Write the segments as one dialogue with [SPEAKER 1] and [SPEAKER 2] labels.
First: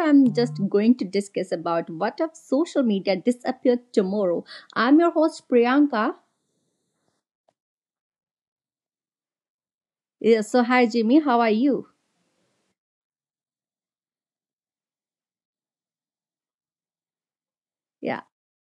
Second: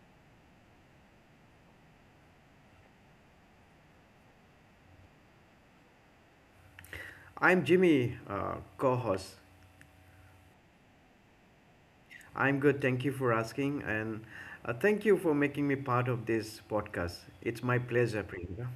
[SPEAKER 1] I'm just going to discuss about what if social media disappeared tomorrow. I'm your host Priyanka.
[SPEAKER 2] I'm Jimmy, co host.
[SPEAKER 1] Yeah, so hi Jimmy, how are you?
[SPEAKER 2] I'm good, thank you for asking, and thank you for making me part of this podcast. It's my
[SPEAKER 1] Yeah,
[SPEAKER 2] pleasure, Priyanka.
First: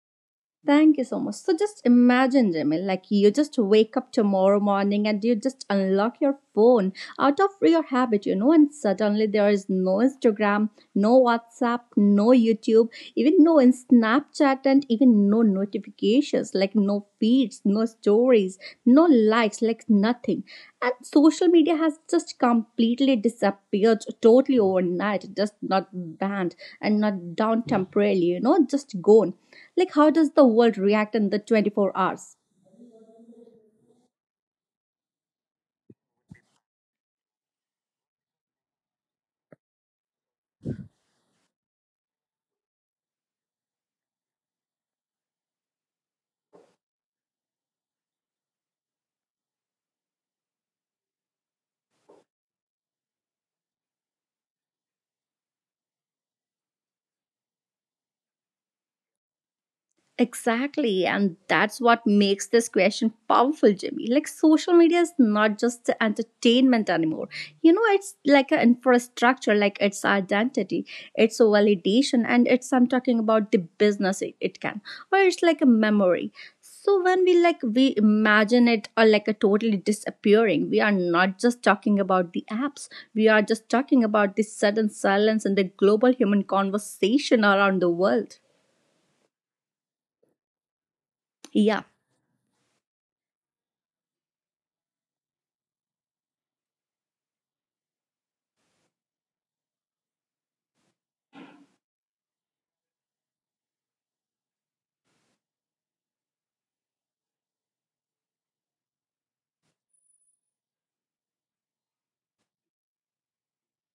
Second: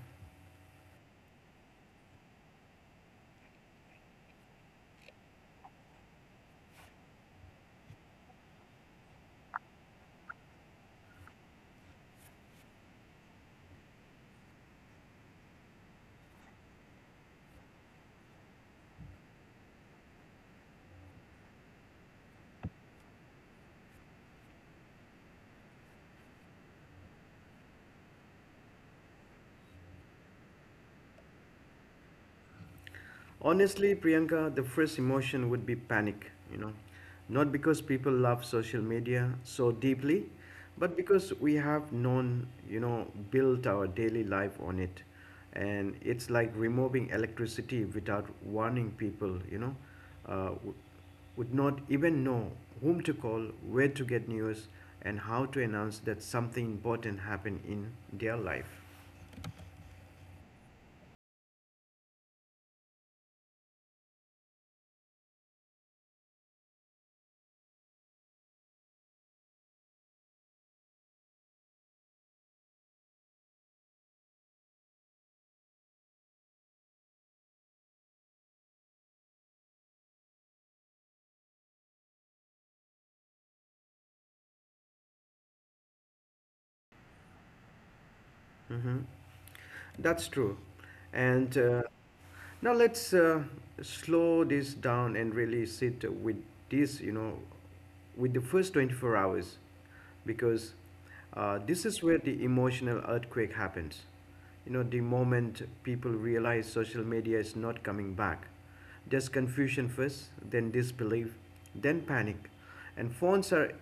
[SPEAKER 1] thank you so much. So just imagine, Jamil, like you just wake up tomorrow morning and you just unlock your phone out of your habit, you know, and suddenly there is no Instagram, no WhatsApp, no YouTube, even no in Snapchat, and even no notifications, like no feeds, no stories, no likes, like nothing. And social media has just completely disappeared totally overnight, just not banned and not down temporarily, you know, just gone like, how does the world react in the 24 hours?
[SPEAKER 2] Honestly, Priyanka, the first emotion would be panic. Not because people love social media so deeply, but because we have known, built our daily life on it. And it's like removing electricity without warning people, uh, w- would not even know whom to call, where to get news, and how to announce that something important happened in their life.
[SPEAKER 1] Exactly. And that's what makes this question powerful, Jimmy. Like, social media is not just the entertainment anymore. You know, it's like an infrastructure, like it's identity, it's a validation, and it's, I'm talking about the business it can, or it's like a memory. So when we like we imagine it or like a totally disappearing, we are not just talking about the apps. We are just talking about the sudden silence and the global human conversation around the world.
[SPEAKER 2] Mm-hmm. That's true. And
[SPEAKER 1] Yeah.
[SPEAKER 2] Now let's slow this down and really sit with this, with the first 24 hours, because this is where the emotional earthquake happens. The moment people realize social media is not coming back, just confusion first, then disbelief, then panic. And phones are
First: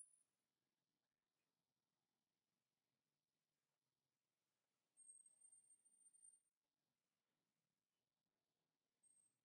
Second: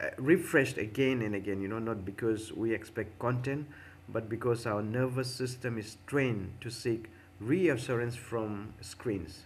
[SPEAKER 2] refreshed again and again, not because we expect content, but because our nervous system is trained to seek reassurance from screens.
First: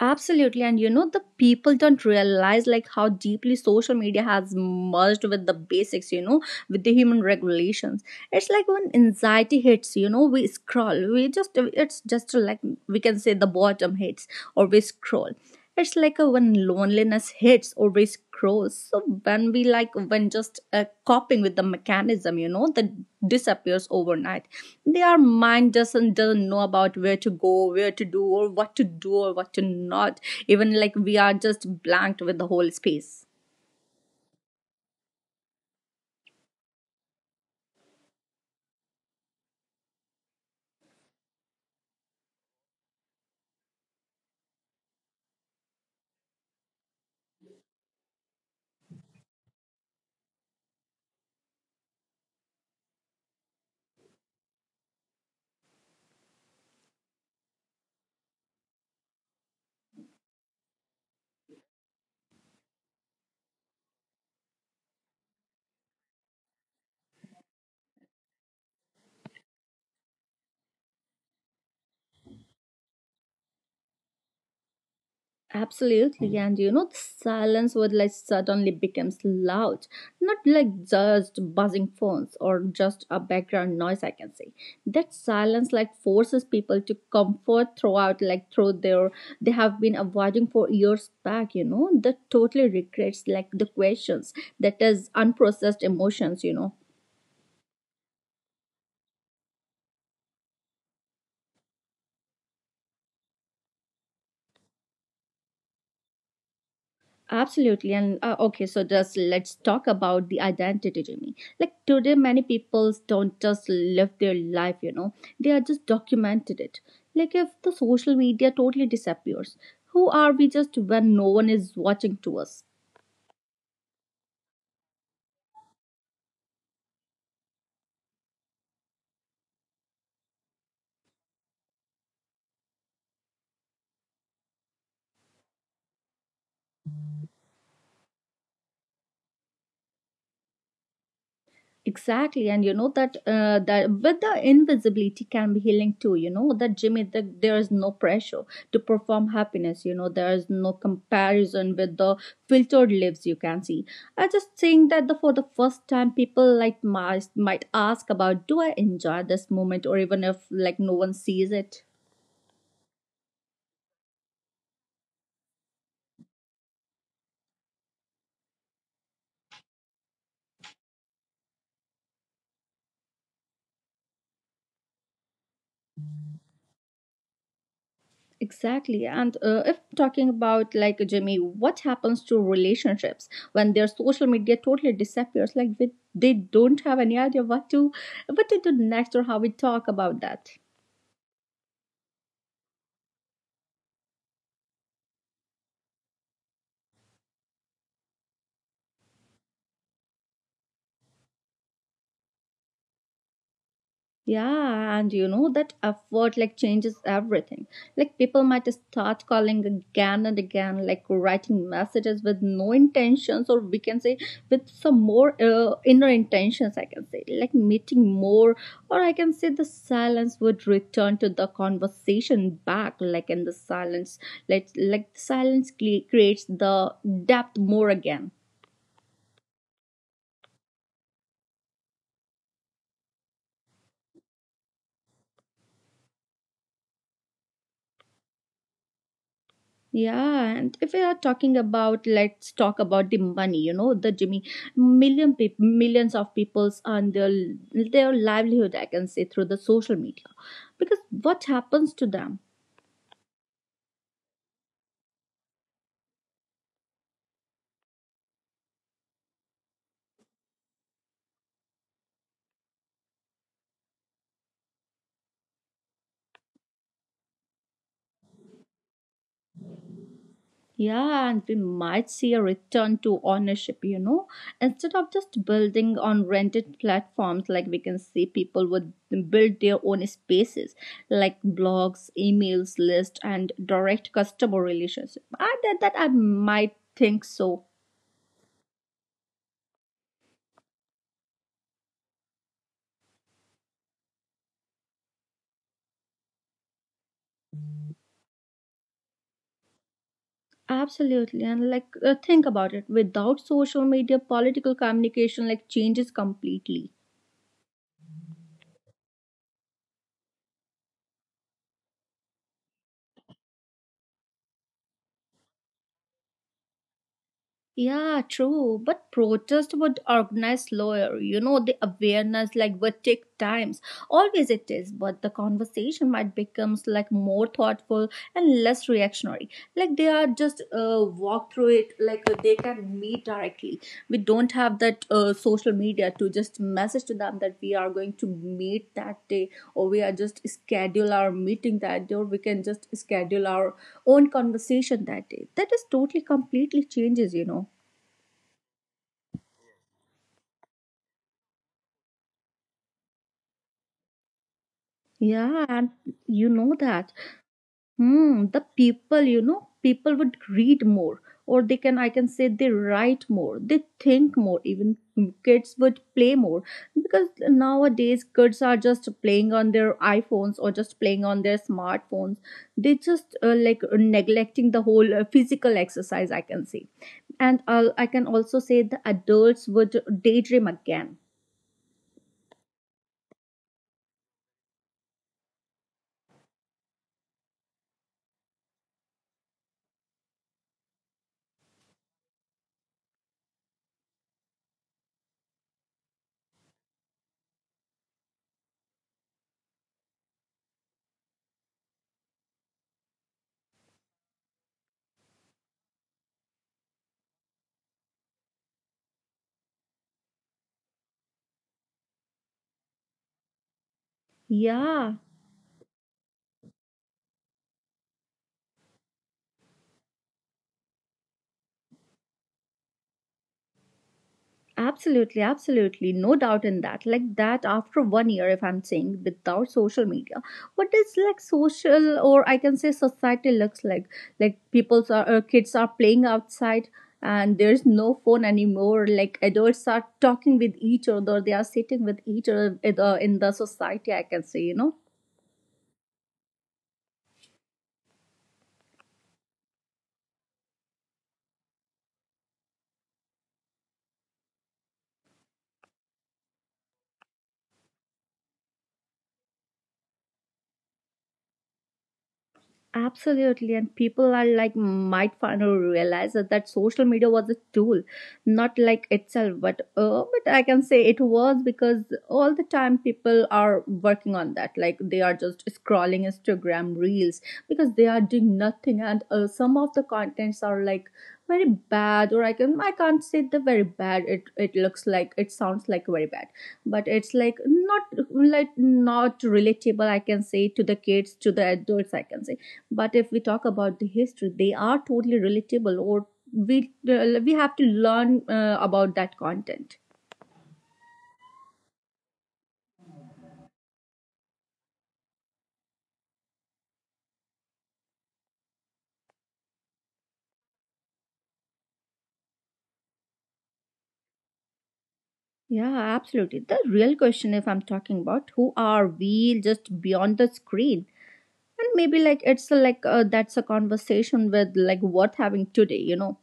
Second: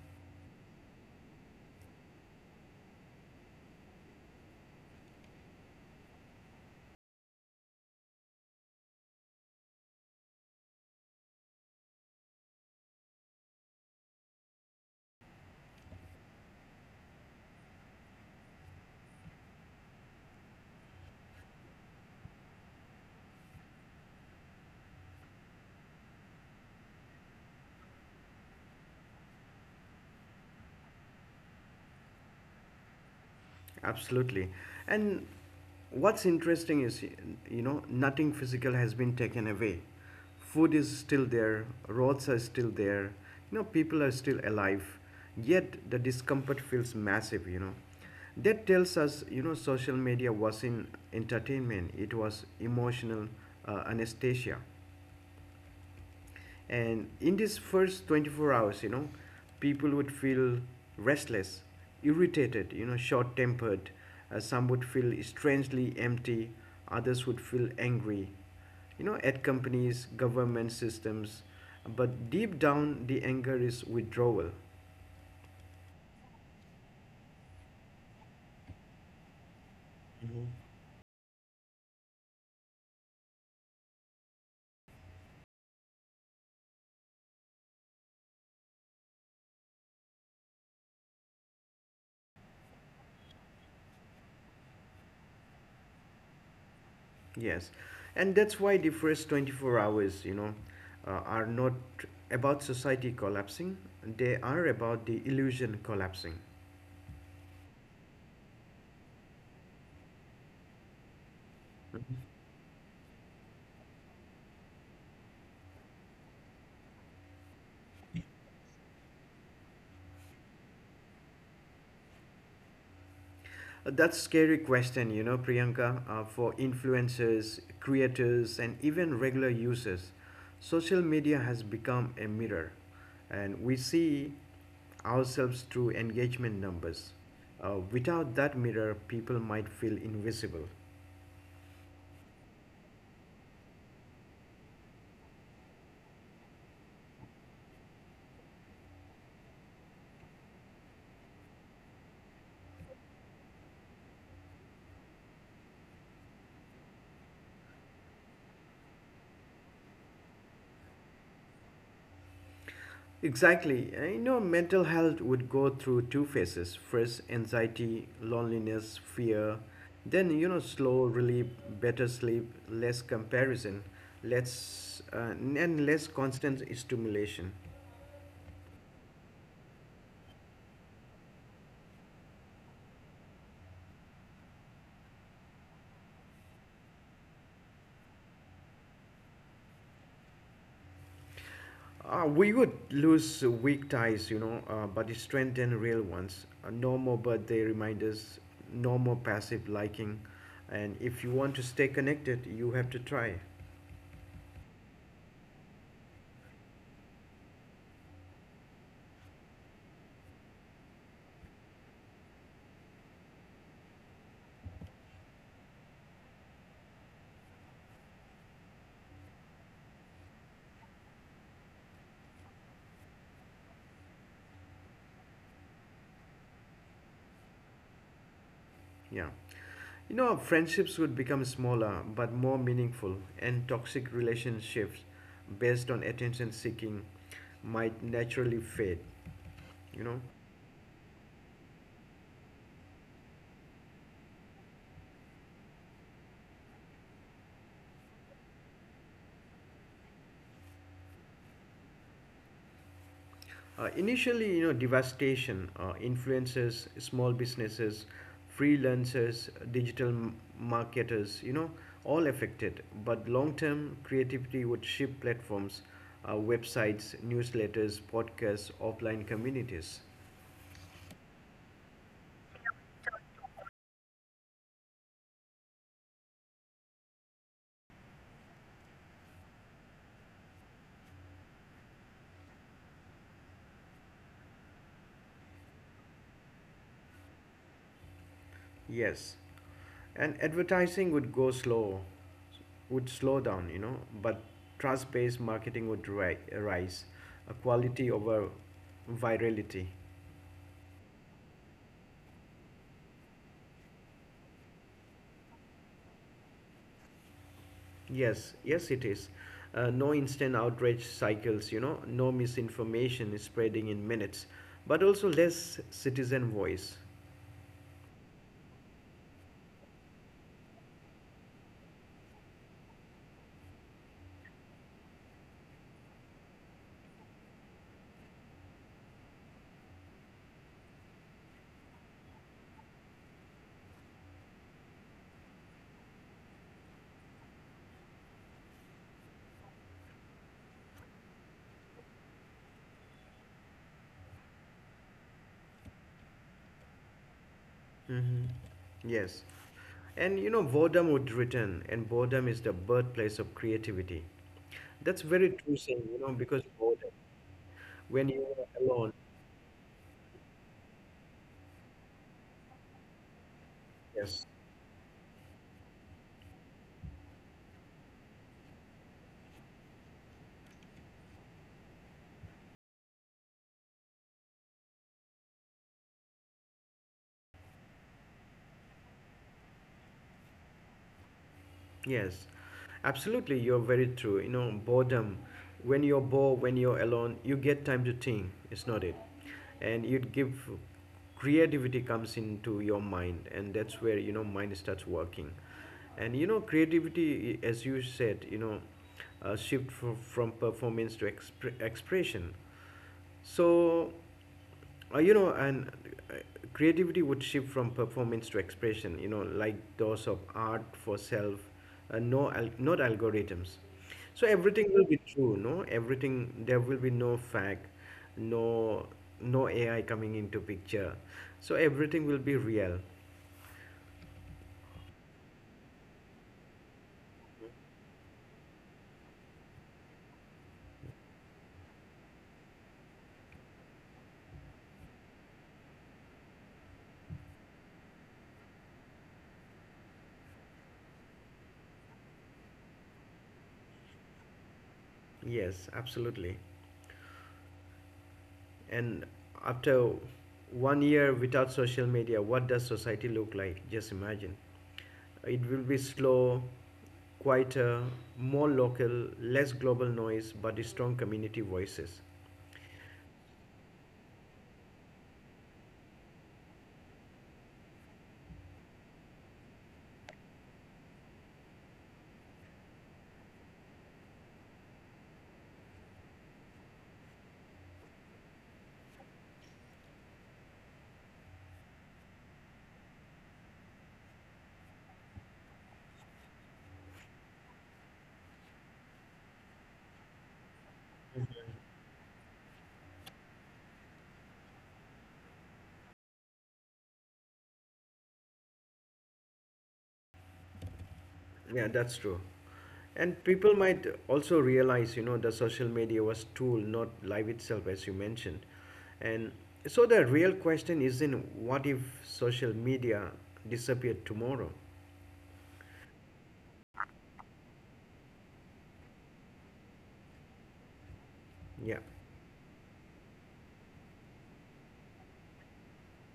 [SPEAKER 1] Absolutely. And you know, the people don't realize like how deeply social media has merged with the basics, you know, with the human regulations. It's like when anxiety hits, you know, we scroll. We just, it's just like we can say the bottom hits or we scroll. It's like a, when loneliness hits or we grows so when we like when just coping with the mechanism, you know, that disappears overnight, their mind doesn't know about where to go, where to do, or what to do or what to not, even like we are just blanked with the whole space.
[SPEAKER 2] Absolutely. And what's interesting is, nothing physical has been taken away. Food is still there, roads are still there, people are still alive. Yet the discomfort feels massive. That tells us, social media was in entertainment, it was emotional anesthesia. And in this first 24 hours, people would feel restless, irritated, short tempered. Some would feel strangely empty, others would feel angry, at companies, government systems. But deep down, the anger is withdrawal.
[SPEAKER 1] Absolutely, and you know, the silence would like suddenly becomes loud, not
[SPEAKER 2] Hmm.
[SPEAKER 1] like just buzzing phones or just a background noise. I can say that silence like forces people to comfort throughout, like through their they have been avoiding for years back. You know, that totally regrets like the questions that is unprocessed emotions, you know.
[SPEAKER 2] Yes, and that's why the first 24 hours are not about society collapsing, they are about the illusion collapsing.
[SPEAKER 1] Absolutely. And okay, so just let's talk about the identity, Jimmy. Like today,
[SPEAKER 2] Mhm.
[SPEAKER 1] many people don't just live their life, you know, they are just documented it. Like if the social media totally disappears, who are we just when no one is watching to us?
[SPEAKER 2] That's scary question, Priyanka, for influencers, creators, and even regular users. Social media has become a mirror, and we see ourselves through engagement numbers. Without that mirror, people might feel invisible.
[SPEAKER 1] Exactly, and you know that that but the invisibility can be healing too. You know that, Jimmy, that there is no pressure to perform happiness. You know there is no comparison with the filtered lives you can see. I just think that the, for the first time, people like might ask about, do I enjoy this moment, or even if like no one sees it.
[SPEAKER 2] Exactly. And, mental health would go through two phases. First, anxiety, loneliness, fear. Then, slow relief, better sleep, less comparison, less and less constant stimulation.
[SPEAKER 1] Exactly. And if talking about like Jimmy, what happens to relationships when their social media totally disappears? Like they don't have any idea what to do next or how we talk about that.
[SPEAKER 2] We would lose weak ties, but strengthen real ones. No more birthday reminders, no more passive liking. And if you want to stay connected, you have to try.
[SPEAKER 1] Yeah, and you know that effort like changes everything. Like people might start calling again and again, like writing messages with no intentions, or we can say with some more inner intentions. I can say like meeting more, or I can say the silence would return to the conversation back. Like in the silence, like silence creates the depth more again.
[SPEAKER 2] Yeah. Friendships would become smaller but more meaningful, and toxic relationships based on attention seeking might naturally fade. You know,
[SPEAKER 1] Yeah, and if we are talking about, let's talk about the money. You know, the Jimmy, million people, millions of people's earn their livelihood. I can say through the social media, because what happens to them?
[SPEAKER 2] Initially, devastation, influencers, small businesses, freelancers, digital marketers, all affected. But long term, creativity would shift platforms, websites, newsletters, podcasts, offline communities.
[SPEAKER 1] Yeah, and we might see a return to ownership. You know, instead of just building on rented platforms, like we can see people would build their own spaces, like blogs, emails list, and direct customer relationship. I that that I might think so.
[SPEAKER 2] Yes. And advertising would go slow would slow down, but trust based marketing would rise, a quality over virality.
[SPEAKER 1] Absolutely. And like, think about it. Without social media, political communication like changes completely.
[SPEAKER 2] Yes, yes, it is. No instant outrage cycles, no misinformation is spreading in minutes, but also less citizen voice.
[SPEAKER 1] Yeah, true. But protest would organize slower. You know, the awareness like would take times. Always it is. But the conversation might becomes like more thoughtful and less reactionary. Like they are just walk through it, like they can meet directly, we don't have that social media to just message to them that we are going to meet that day, or we are just schedule our meeting that day, or we can just schedule our own conversation that day, that is totally completely changes, you know.
[SPEAKER 2] Hmm. Yes, and boredom would return, and boredom is the birthplace of creativity.
[SPEAKER 1] Yeah,
[SPEAKER 2] That's
[SPEAKER 1] and
[SPEAKER 2] very true
[SPEAKER 1] you
[SPEAKER 2] saying,
[SPEAKER 1] know that,
[SPEAKER 2] because boredom,
[SPEAKER 1] hmm, the
[SPEAKER 2] when you are
[SPEAKER 1] people, you
[SPEAKER 2] alone.
[SPEAKER 1] know, people would read more, or they can, I can say, they write more, they think more.
[SPEAKER 2] Yes,
[SPEAKER 1] Even kids would play more because nowadays kids are just playing on their iPhones or just playing on their smartphones. They just like neglecting the whole physical exercise, I can say. And I can also say the adults would daydream again.
[SPEAKER 2] yes, absolutely. You're very true. Boredom. When you're bored, when you're alone, you get time to think. It's not it, and you'd give creativity comes into your mind, and that's where mind starts working, and creativity, as you said, shift from performance to expression. So. You know and uh, Creativity would shift from performance to expression, like those of art for self, no not algorithms. So everything will
[SPEAKER 1] Yeah.
[SPEAKER 2] be true, no everything, there will be no fact, no no AI coming into picture, so everything will be real.
[SPEAKER 1] Absolutely, absolutely. No doubt in that. Like that after 1 year, if I'm saying without social media, what is like social, or I can say, society looks like? Like people's are, kids are playing outside and there's no phone anymore. Like adults are talking with each other. They are sitting with each other in the society, I can say, you know.
[SPEAKER 2] Yes, absolutely. And after one year without social media, what does society look like? Just imagine. It will be slow, quieter, more local, less global noise, but strong community voices.
[SPEAKER 1] Absolutely, and people are like might finally realize that, that social media was a tool, not like itself. But I can say it was because all the time people are working on that. Like they are just scrolling Instagram reels because they are doing nothing, and some of the contents are like very bad, or I can I can't say the very bad, it looks like it sounds like very bad, but it's like not relatable, I can say, to the kids, to the adults, I can say, but if we talk about the history, they are totally relatable, or we have to learn about that content.
[SPEAKER 2] Yeah, that's true. And people might also realize the social media was tool, not life itself, as you mentioned. And so the real question isn't what if social media disappeared tomorrow?
[SPEAKER 1] Yeah, absolutely. The real question, if I'm talking about who are we just beyond the screen, and
[SPEAKER 2] Yeah,
[SPEAKER 1] maybe like it's a, like that's a conversation with like what having today, you know.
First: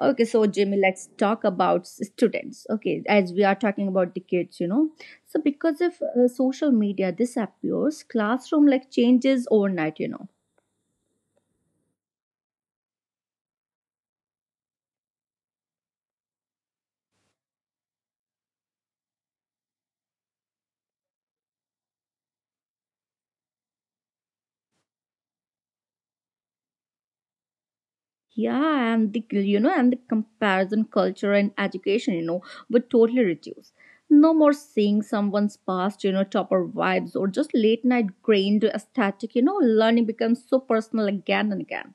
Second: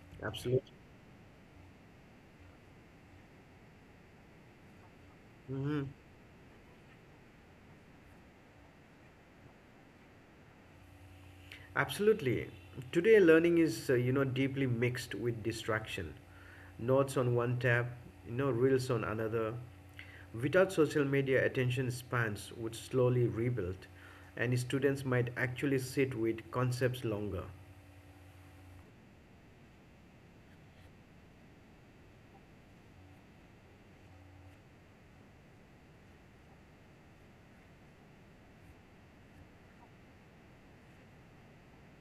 [SPEAKER 1] Okay, so
[SPEAKER 2] absolutely.
[SPEAKER 1] Jimmy, let's talk about students. Okay, as we are talking about the kids, you know. So because
[SPEAKER 2] Mm-hmm.
[SPEAKER 1] if social media disappears, classroom like changes overnight, you know.
[SPEAKER 2] Absolutely. Today, learning is deeply mixed with distraction. Notes on one tab, reels on another. Without social media, attention spans would slowly rebuild, and students might actually sit with concepts longer.
[SPEAKER 1] Yeah, and the you know, and the comparison culture and education, you know, would totally reduce. No more seeing someone's past, you know, topper vibes or just late night grained aesthetic, you know, learning becomes so personal again and again.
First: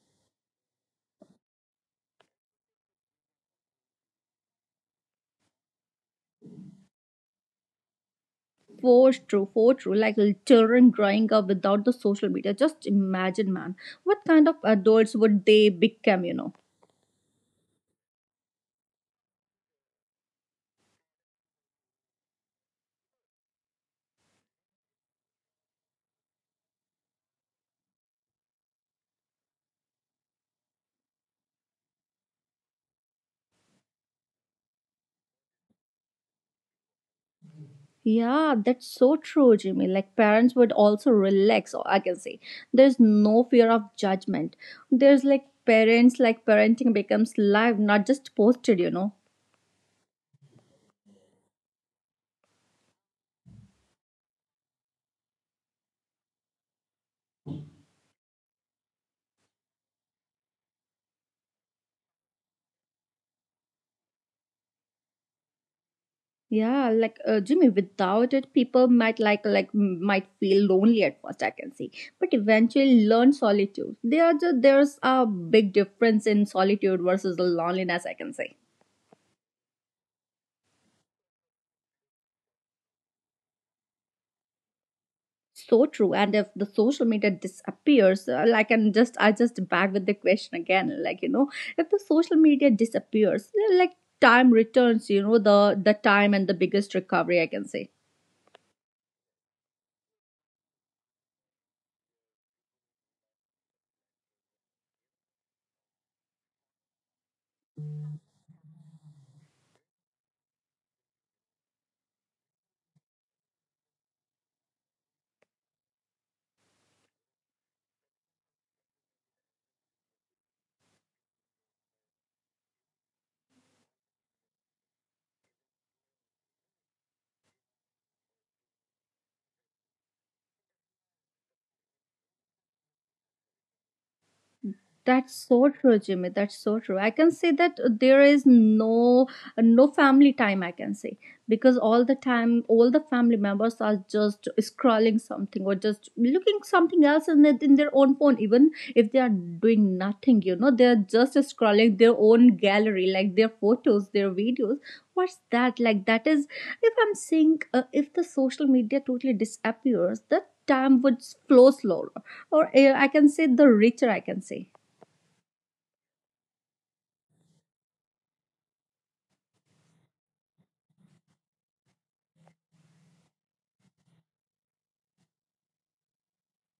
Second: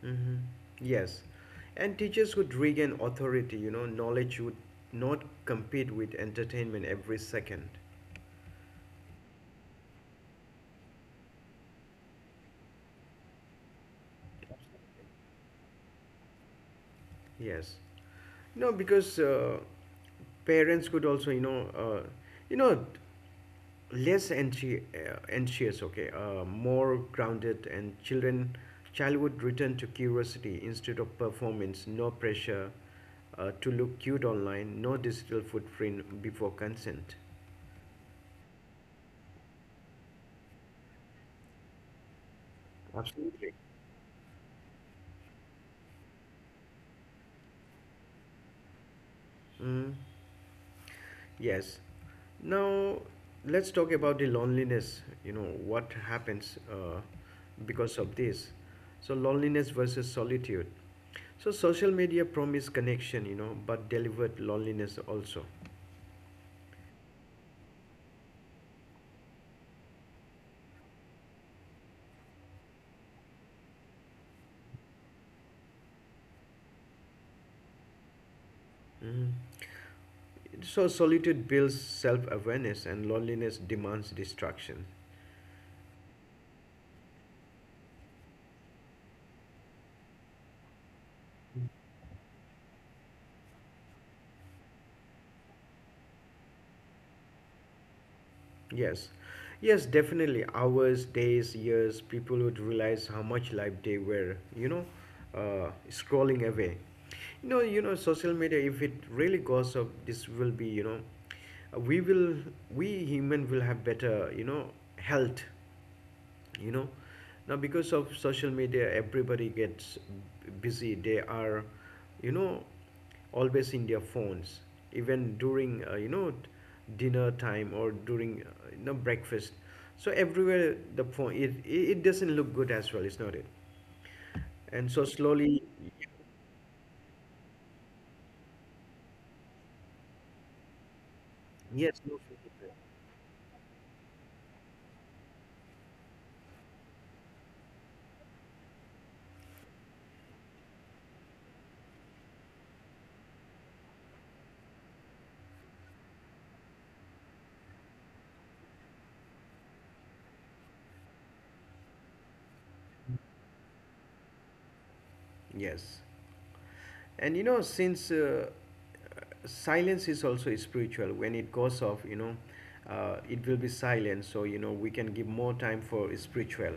[SPEAKER 2] Hmm. Yes, and teachers would regain authority. Knowledge would not compete with entertainment every second.
[SPEAKER 1] For true, like little children growing up without the social media. Just imagine, man, what kind of adults would they become, you know?
[SPEAKER 2] Yes. No, because parents could also, you know, less anxious, okay, more grounded, and child would return to curiosity instead of performance. No pressure to look cute online. No digital footprint before consent.
[SPEAKER 1] Yeah, that's so true, Jimmy. Like parents would also relax, or I can say there's no
[SPEAKER 2] Absolutely.
[SPEAKER 1] fear of judgment. There's like parents, like parenting becomes live, not just posted, you know.
[SPEAKER 2] Mm. Yes. Now let's talk about the loneliness. What happens, because of this? So loneliness versus solitude. So social media promise connection, but delivered loneliness also.
[SPEAKER 1] Yeah, like Jimmy, without it, people might like might feel lonely at first, I can see, but eventually learn solitude. There, are there's a big difference in solitude versus the loneliness, I can say.
[SPEAKER 2] Mhm. So solitude builds self-awareness, and loneliness demands distraction.
[SPEAKER 1] So true, and if the social media disappears, like and just I just back with the question again, like you know, if the social media disappears, like time returns, you know, the time and the biggest recovery, I can say.
[SPEAKER 2] Yes, yes, definitely. Hours, days, years, people would realize how much life they were scrolling away. Social media. If it really goes up, this will be, we we human will have better, health. you know Now because of social media everybody gets busy, they are, you know always in their phones, even during dinner time, or during breakfast. So everywhere the phone, it doesn't look good as well. It's not it. And so
[SPEAKER 1] That's
[SPEAKER 2] slowly.
[SPEAKER 1] so true, Jimmy. That's so true. I can say that there is no no family time. I can say because all
[SPEAKER 2] Yes,
[SPEAKER 1] the
[SPEAKER 2] no
[SPEAKER 1] time,
[SPEAKER 2] filter.
[SPEAKER 1] all the family members are just scrolling something or just looking something else in their own phone. Even if they are doing nothing, you know, they are just scrolling their own gallery, like their photos, their videos. What's that like? That is, if I'm saying, if the social media totally disappears, the time would flow slower, or I can say the richer, I can say.
[SPEAKER 2] Yes. And since silence is also spiritual, when it goes off, it will be silent. So, we can give more time for spiritual.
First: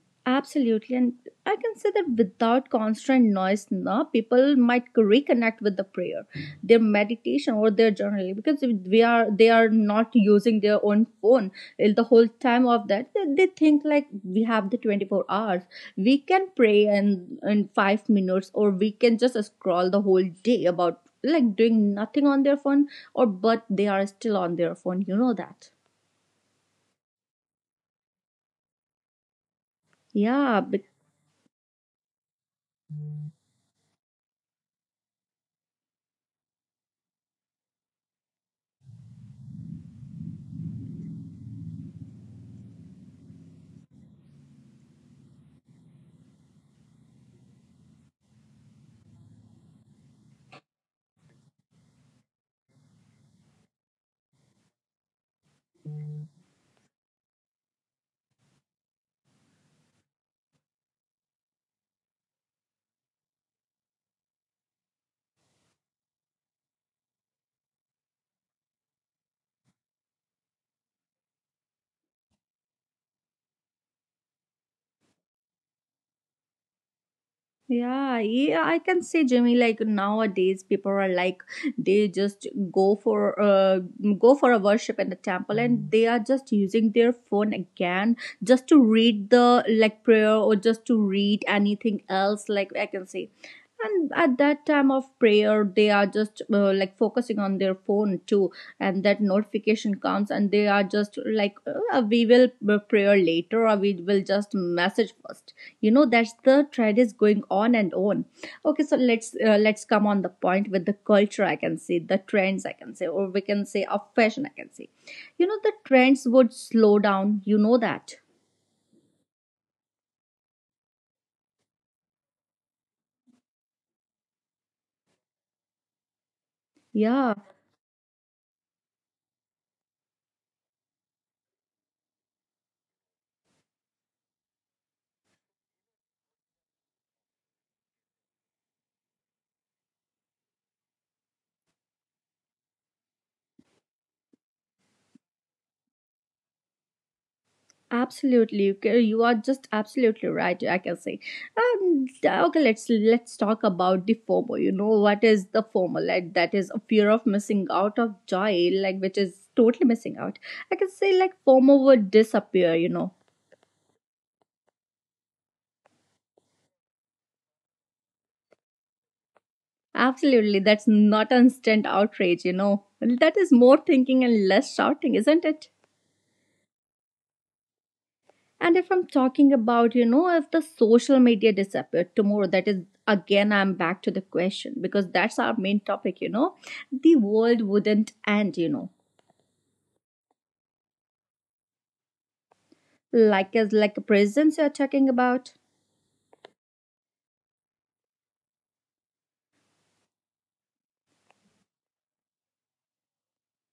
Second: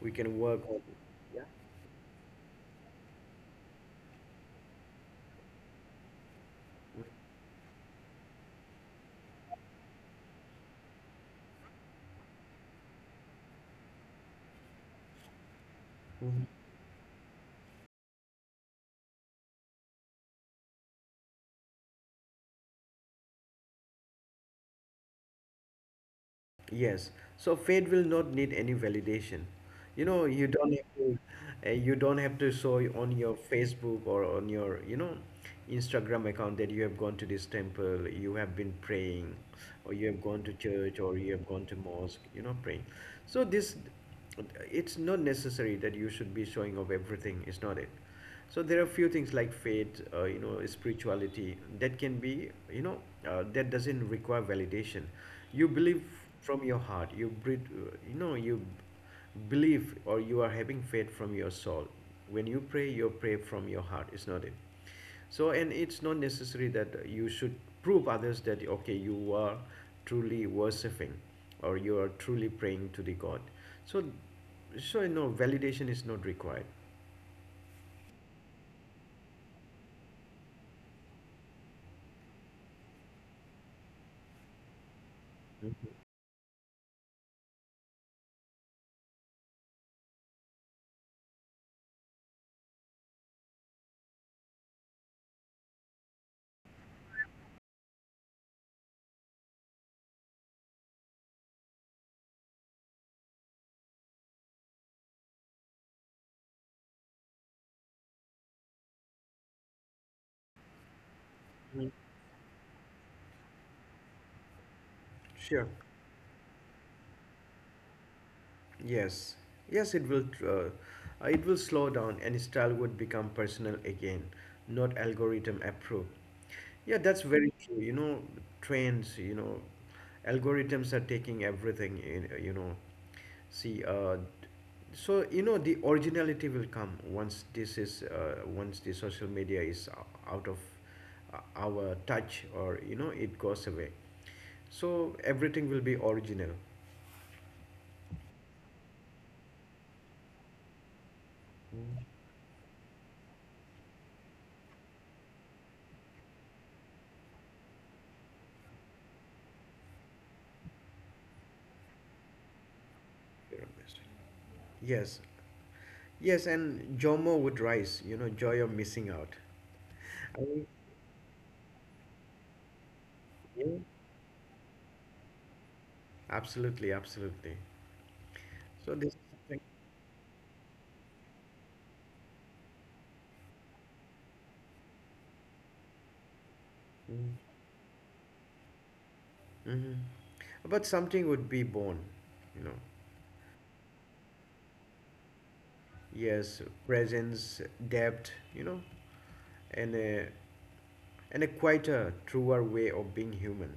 [SPEAKER 2] We can work on.
[SPEAKER 1] Absolutely, and I can say that without constant noise, no, people might reconnect with the prayer, their meditation, or their journaling, because if we are they are not using their own phone, eh, the whole time of that. They think like we have the 24 hours, we
[SPEAKER 2] Yeah.
[SPEAKER 1] can pray in 5 minutes, or we can just scroll the whole day about like doing nothing on their phone, or but they are still on their phone. You know that.
[SPEAKER 2] Yes. So faith will not need any validation. You know, you
[SPEAKER 1] Yeah.
[SPEAKER 2] don't have to, you don't have to show it on your Facebook or on your Instagram account that you have gone to this temple, you have been praying, or you have gone to church, or you have gone to mosque, praying. So this, it's not necessary that you should be showing off everything. It's not it. So there are few things like faith, spirituality, that can be, that doesn't require validation. You believe from your heart. You breathe, you believe, or you are having faith from your soul. When you pray, you pray from your heart. It's not it. So, and it's not necessary that you should prove others that, okay, you are truly worshiping, or you are truly praying to the god. So so you know, validation is not required.
[SPEAKER 1] Yeah, yeah, I can say, Jimmy, like nowadays people are like they just go for go for a worship in the temple
[SPEAKER 2] Mm.
[SPEAKER 1] and they are just using their phone again just to read the like prayer or just to read anything else. Like I can say, and at that time of prayer they are just like focusing on their phone too, and that notification comes and they are just like we will prayer later or we will just message first, you know, that's the trend is going on and on. Okay, so let's come on the point with the culture, I can say, the trends I can say, or we can say of fashion I can say. You know,
[SPEAKER 2] Sure.
[SPEAKER 1] the trends would slow down, you know that.
[SPEAKER 2] Yes, yes, it will. It will slow down, and style would become personal again, not algorithm approved. Yeah, that's
[SPEAKER 1] Yeah,
[SPEAKER 2] very true. Trends. Algorithms are taking everything in. See. So, the originality will come once this is once the social media is out of our touch, or it goes away. So everything will be original.
[SPEAKER 1] absolutely, you okay, you are just absolutely right. I can say, okay, let's talk about the FOMO. You know what is the FOMO? Like that is a fear of missing out of joy, like which is totally missing out. I can say like FOMO would disappear. You know,
[SPEAKER 2] Yes, yes, and JOMO would rise, joy of missing out. I
[SPEAKER 1] absolutely,
[SPEAKER 2] mean,
[SPEAKER 1] that's not instant outrage. You know, that is
[SPEAKER 2] yeah,
[SPEAKER 1] more thinking and less shouting, isn't it?
[SPEAKER 2] absolutely, absolutely.
[SPEAKER 1] And
[SPEAKER 2] So
[SPEAKER 1] if I'm
[SPEAKER 2] this is
[SPEAKER 1] talking
[SPEAKER 2] something.
[SPEAKER 1] about, you know, if the social media disappeared tomorrow, that is again, I'm back to the question because that's our main topic, you know, the
[SPEAKER 2] Mm-hmm.
[SPEAKER 1] world wouldn't end, you know,
[SPEAKER 2] Mm-hmm. But something would be born, you know.
[SPEAKER 1] like as like prisons you're talking about.
[SPEAKER 2] Yes, presence, depth, and a quieter, truer way of being human.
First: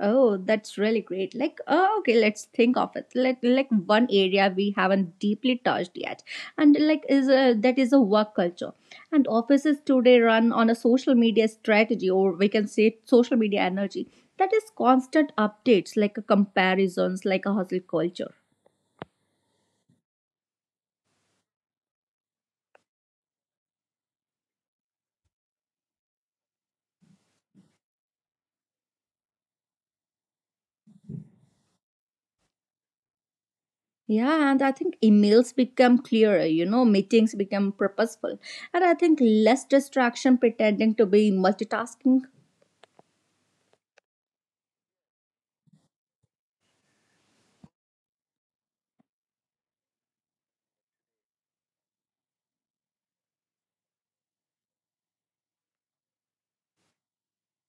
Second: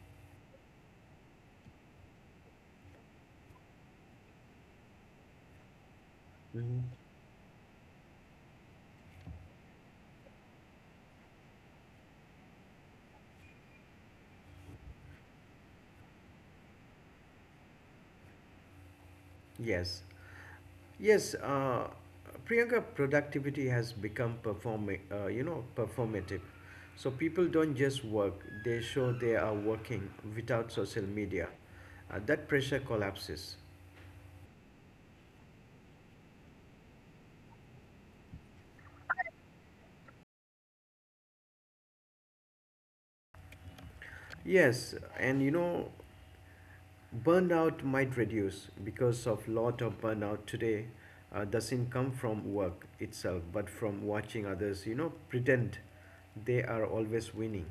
[SPEAKER 1] Oh, that's really great. Like, oh, okay, let's think of it. Like one area we haven't deeply touched yet, and
[SPEAKER 2] Hmm.
[SPEAKER 1] like is a, that is a work culture. And offices today run on a social media strategy, or we can say social media energy. That is constant updates, like a comparisons, like a hustle culture.
[SPEAKER 2] Yes, yes, Priyanka, productivity has become performing, performative. So people don't just work; they show they are working without social media. That pressure collapses.
[SPEAKER 1] Yeah, and I think emails become clearer, you know, meetings become purposeful. And I think less distraction pretending to be multitasking.
[SPEAKER 2] Yes, and burnout might reduce, because of lot of burnout today doesn't come from work itself, but from watching others, pretend they are always winning.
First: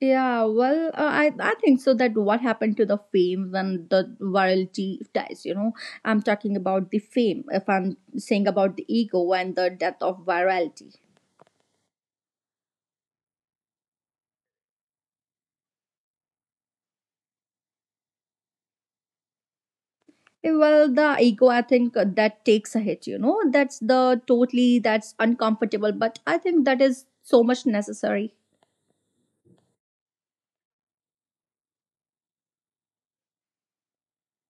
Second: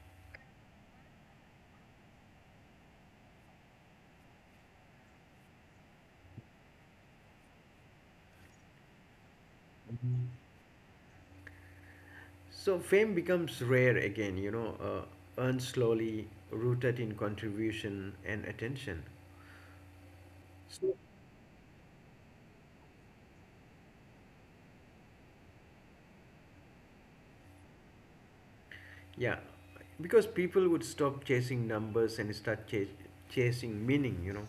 [SPEAKER 1] Yeah, well, I think so that what happened to the fame and the virality dies, you know. I'm talking about the fame. If I'm saying about the ego and the death of virality.
[SPEAKER 2] So fame becomes rare again, earned slowly, rooted in contribution and attention.
[SPEAKER 1] Eh, well,
[SPEAKER 2] So,
[SPEAKER 1] the ego, I think that takes a hit, you know. That's the totally that's uncomfortable, but I think that is so much necessary.
[SPEAKER 2] yeah, because people would stop chasing numbers and start chasing meaning.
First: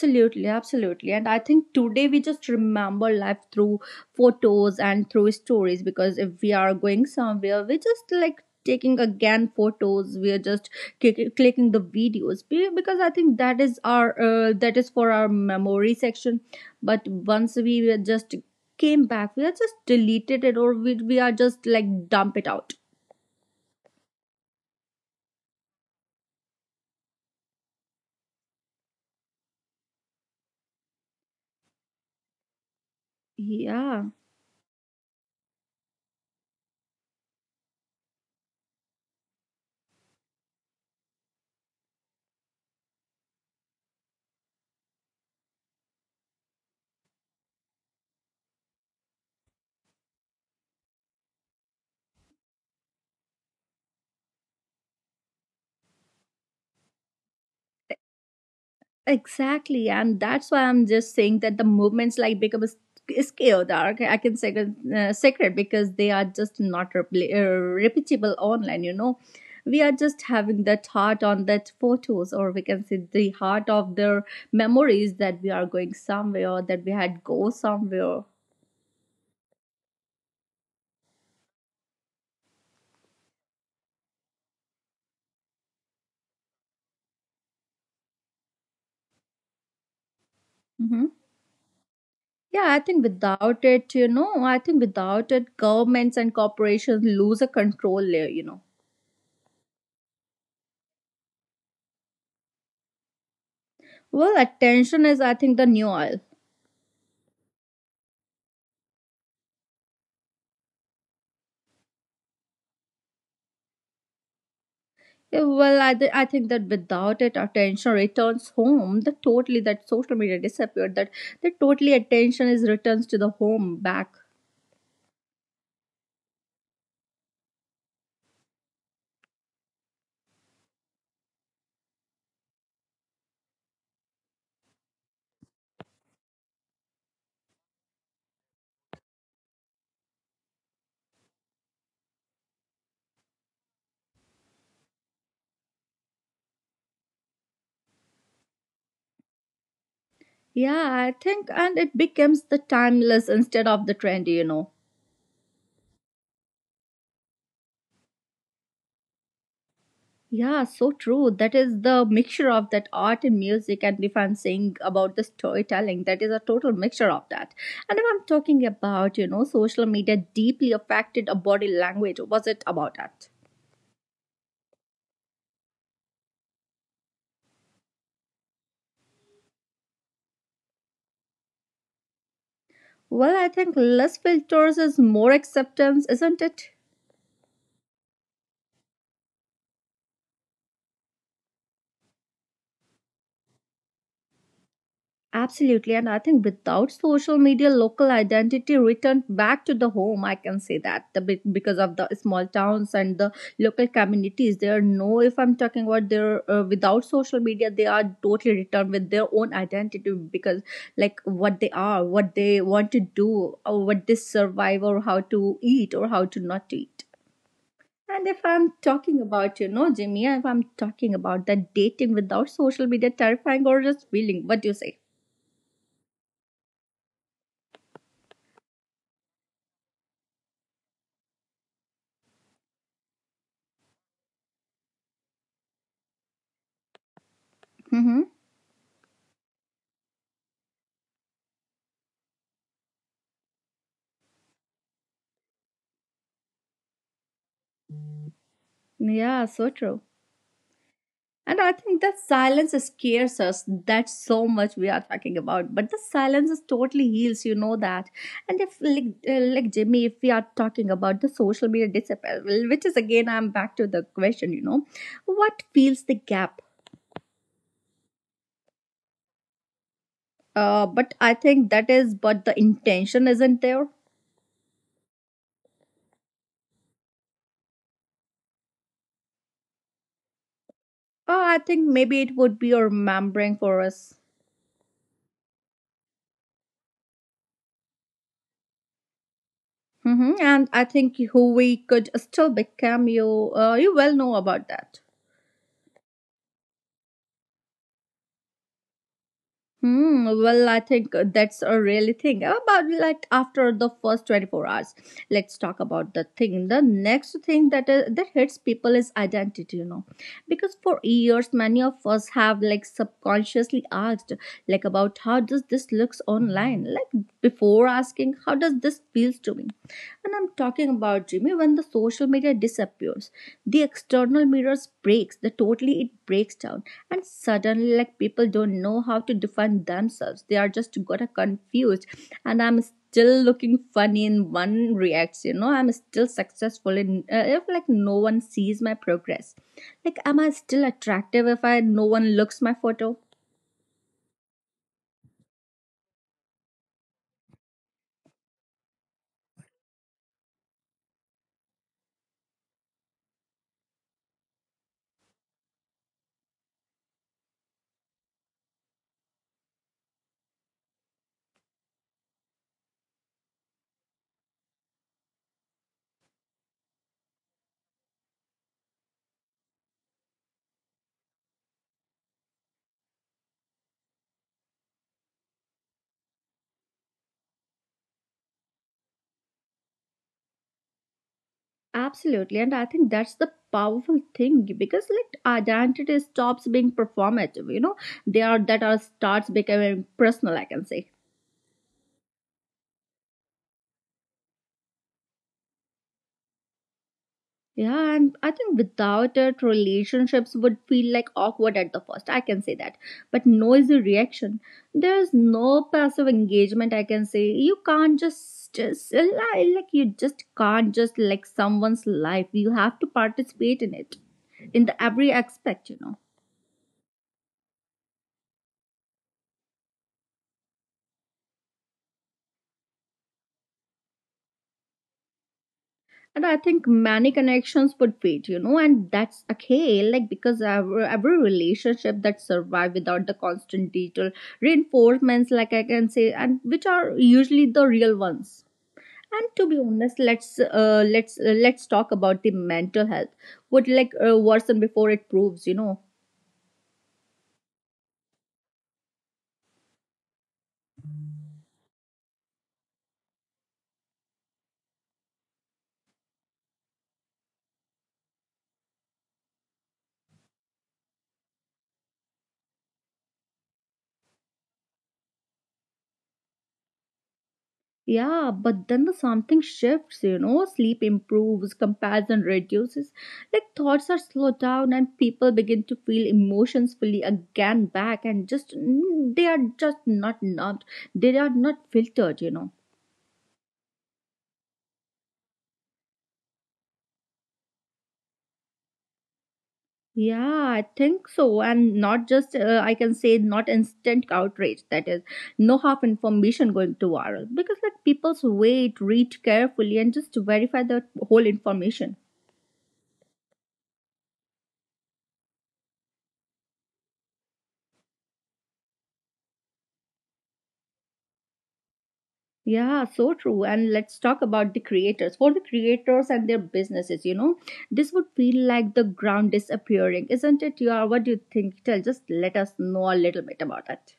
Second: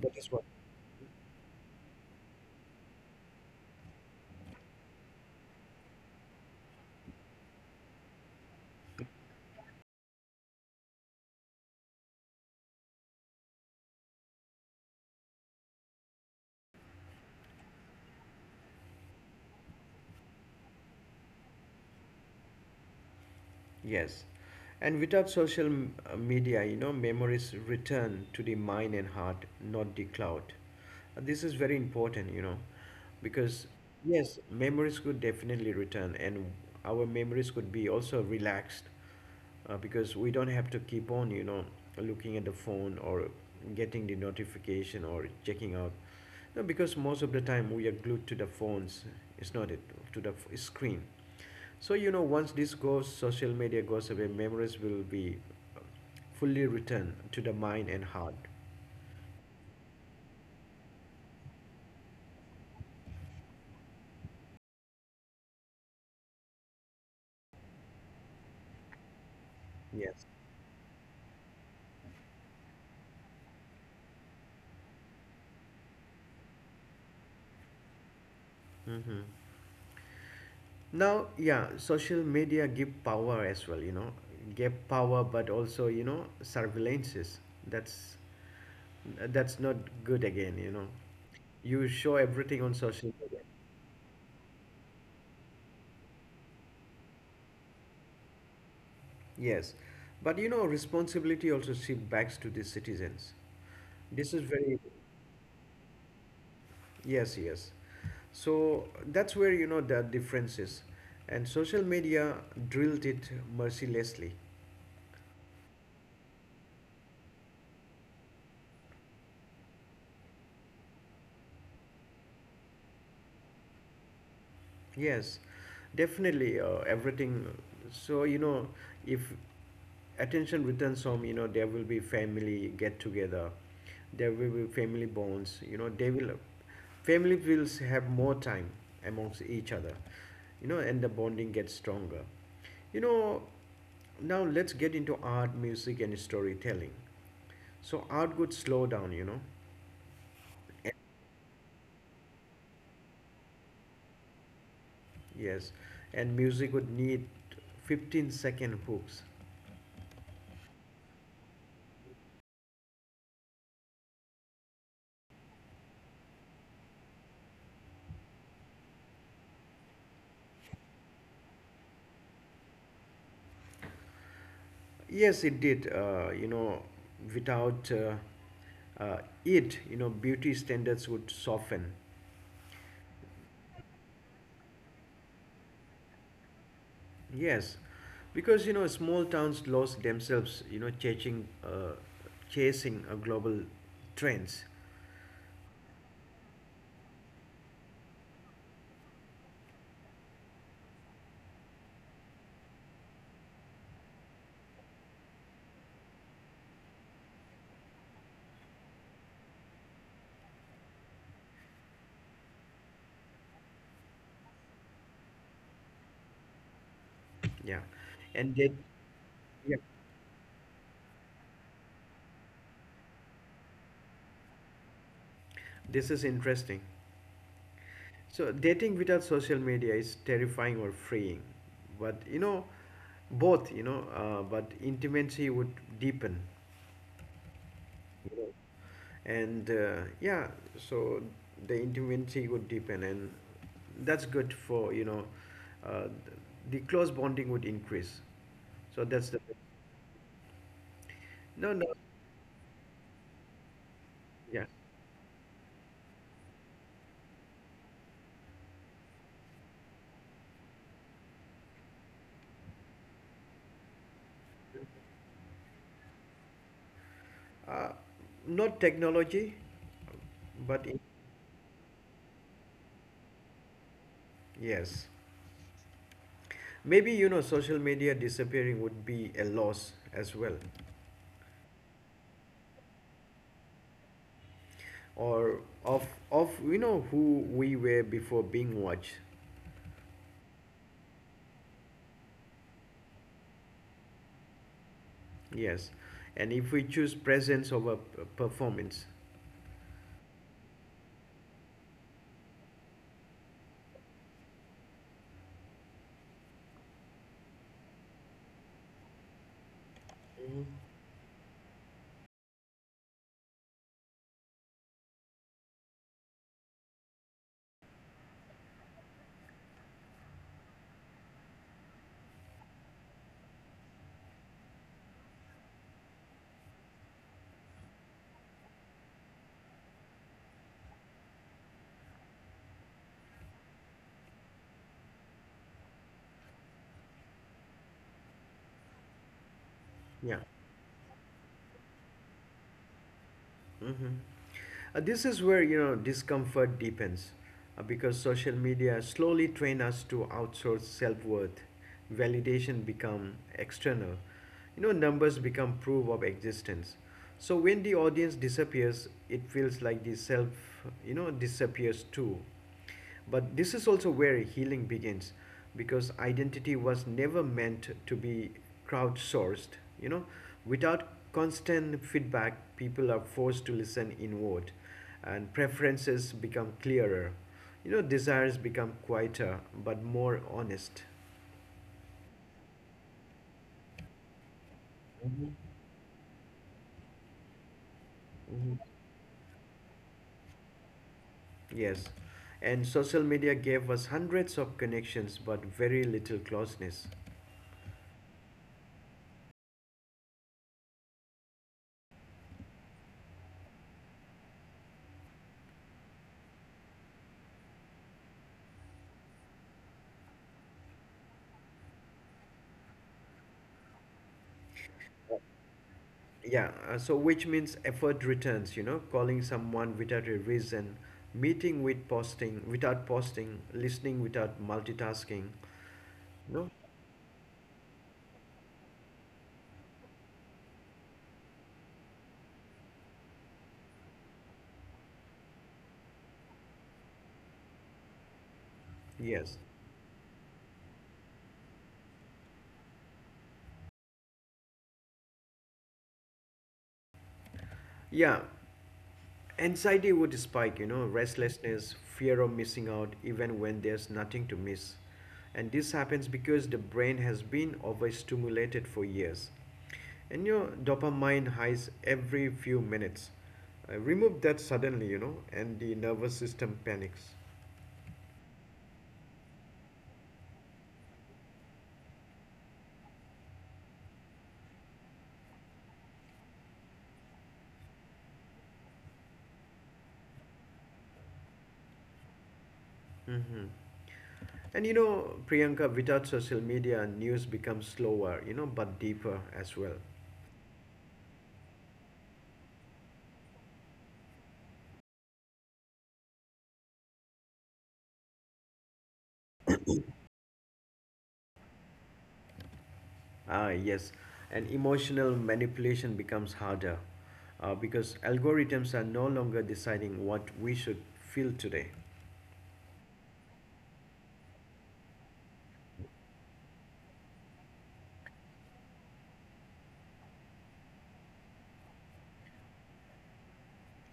[SPEAKER 2] That is what.
[SPEAKER 1] absolutely. And I think today we just remember life through photos and through stories because if we are going somewhere, we just like taking again photos, we are just clicking the videos. Because I think that is our that is for our memory section, but once we were just came back we are just deleted it, or we are just like dump it out.
[SPEAKER 2] Yes. And without social media, memories return to the mind and heart, not the cloud. This is very important, because
[SPEAKER 1] Yeah,
[SPEAKER 2] yes, memories could definitely return, and our memories could be also relaxed, because we don't have to keep on, looking at the phone, or getting the notification, or checking out. No, because most of the time we are glued to the phones. It's not it. To the screen. So once this goes, social media goes away, memories will be fully returned to the mind and heart.
[SPEAKER 1] exactly, and that's why I'm just saying that the movements like become a is chaotic. I can say sacred because they are just not repeatable online. You know, we are just
[SPEAKER 2] Yes.
[SPEAKER 1] having that heart on that photos, or we can say the heart of their memories that we are going somewhere, that we had go somewhere.
[SPEAKER 2] Hmm. Now, yeah, social media give power as well, give power, but also surveillances. That's that's not good again.
[SPEAKER 1] Hmm.
[SPEAKER 2] You show everything
[SPEAKER 1] Yeah,
[SPEAKER 2] on
[SPEAKER 1] I think
[SPEAKER 2] social media.
[SPEAKER 1] without it, you know, I think without it, governments and corporations lose a control layer. You know,
[SPEAKER 2] Yes. But responsibility also shift back to the citizens. This
[SPEAKER 1] well,
[SPEAKER 2] is very.
[SPEAKER 1] attention is I think the new oil.
[SPEAKER 2] Yes, yes. So that's where the difference is. And social media drilled it mercilessly.
[SPEAKER 1] Yeah, well, I think that without it, attention returns home. That totally, that social media disappeared. That that totally attention is returns to the home back.
[SPEAKER 2] Yes, definitely, everything. So, if attention returns home, there will be family get together, there will be family bonds, family will have more time amongst each other, and the bonding gets stronger. You know, now let's get into art, music, and storytelling. So, art would slow down,
[SPEAKER 1] Yeah, I think, and it becomes the timeless instead of the trendy. You know.
[SPEAKER 2] yes, and music would need 15-second hooks.
[SPEAKER 1] Yeah, so true. That is the mixture of that art and music, and if I'm saying about the storytelling, that is a total mixture of that. And if I'm talking about, you know, social media deeply affected a body language, was it about that?
[SPEAKER 2] Yes, it did. Without uh, it, beauty standards would soften.
[SPEAKER 1] Well, I think less filters is more acceptance, isn't it?
[SPEAKER 2] Yes, because small towns lost themselves. You know, chasing, chasing a global trends.
[SPEAKER 1] Absolutely. And I think without social media, local identity returned back to the home. I can say that the, because of the small towns and the local communities, they are no, if I'm talking about their without social media, they are totally returned with their own identity because like what they are, what they want to do, or what they survive, or how to eat, or how to not to eat.
[SPEAKER 2] Yeah,
[SPEAKER 1] And if
[SPEAKER 2] and that,
[SPEAKER 1] I'm talking about, you
[SPEAKER 2] yeah,
[SPEAKER 1] know, Jimmy, if I'm talking about that dating without social media terrifying or just feeling, what do you say?
[SPEAKER 2] this is interesting. So dating without social media is terrifying or freeing, but both. But intimacy would deepen.
[SPEAKER 1] Hmm.
[SPEAKER 2] You know and yeah, so the intimacy would deepen, and that's good for uh, the close bonding would increase, so that's the.
[SPEAKER 1] Yeah, so true. And I
[SPEAKER 2] No, no.
[SPEAKER 1] think that silence scares us. That's so
[SPEAKER 2] Yeah.
[SPEAKER 1] much we are talking about. But the silence is totally heals, you know that. And if, like Jimmy, if we are talking about the social media disappear, well, which is again, I'm back to the question, you know, what fills the gap?
[SPEAKER 2] uh, not technology. but in,
[SPEAKER 1] But I think that is, but the intention isn't there.
[SPEAKER 2] yes, maybe social media disappearing would be a loss as well,
[SPEAKER 1] Oh, I think maybe it would be remembering for us.
[SPEAKER 2] or of who we were before being watched.
[SPEAKER 1] Hmm. And I think who we could still become. You well know about that.
[SPEAKER 2] Yes. And if we choose presence over performance,
[SPEAKER 1] Hmm, well, I think that's a really thing. But like after the first 24 hours, let's talk about the thing. The next thing that that hits people is identity, you know. Because for years many of us have like subconsciously asked like about how does this looks online? Like before asking how does this feels to me? And I'm talking about Jimmy when the social media disappears, the external mirrors breaks, the totally it breaks down, and suddenly like people don't know how to define themselves, they are just got a confused. And I'm still looking funny in one reacts, you know, I'm still successful in if like no one sees my progress, like am
[SPEAKER 2] yeah.
[SPEAKER 1] I still attractive if I no one looks my photo.
[SPEAKER 2] Hmm. This is where discomfort deepens, because social media slowly train us to outsource self-worth. Validation become external. You know, numbers become proof of existence. So when the audience disappears, it feels like the self, disappears too. But this is also where healing begins because identity was never meant to be crowdsourced. You know, without constant feedback, people are forced to listen inward and preferences become clearer. You know, desires become quieter but more honest.
[SPEAKER 1] Absolutely, and I think that's the powerful thing because like
[SPEAKER 2] Mhm.
[SPEAKER 1] identity stops being performative, you know, they are that
[SPEAKER 2] Mhm.
[SPEAKER 1] are starts becoming personal, I can say.
[SPEAKER 2] Yes. And social media gave us hundreds of connections but very little closeness.
[SPEAKER 1] Yeah, and I think without it, relationships would feel like awkward at the first. I can say that. But no easy reaction. There's no passive engagement, I can say. You can't just, you just can't just like someone's life. You have to participate in it, in the every aspect, you know.
[SPEAKER 2] Yeah, so which means effort returns, you know, calling someone without a reason, meeting with posting without posting, listening without multitasking.
[SPEAKER 1] And I
[SPEAKER 2] No?
[SPEAKER 1] think many connections put weight, you know, and that's okay. Like because every relationship that survive without the constant digital reinforcements, like I can say, and which are usually the real ones. And
[SPEAKER 2] Yes.
[SPEAKER 1] to be honest, let's talk about the mental health. What like worsen before it proves, you know.
[SPEAKER 2] Yeah. Anxiety would spike, you know, restlessness, fear of missing out even when there's nothing to miss. And this happens because the brain has been overstimulated for years. And your dopamine highs every few minutes. Remove that suddenly, you know, and the nervous system panics.
[SPEAKER 1] Yeah, but then the something shifts, you know, sleep improves, comparison reduces, like thoughts are slowed down and people begin to feel emotions fully again back and just they are just not numbed. They are not filtered, you know.
[SPEAKER 2] Mm-hmm. And Priyanka, without social media, news becomes slower, you know, but deeper as well.
[SPEAKER 1] Yeah, I think so. And not just, I can say, not instant outrage. That is, no half information going to viral. Because, like, people's wait, read carefully, and just verify the whole information.
[SPEAKER 2] Ah, yes. And emotional manipulation becomes harder because algorithms are no longer deciding what we should feel today.
[SPEAKER 1] Yeah, so true. And let's talk about the creators. For the creators and their businesses, you know, this would feel like the ground disappearing, isn't it? You are, what do you think? Tell, just let us know a little bit about it.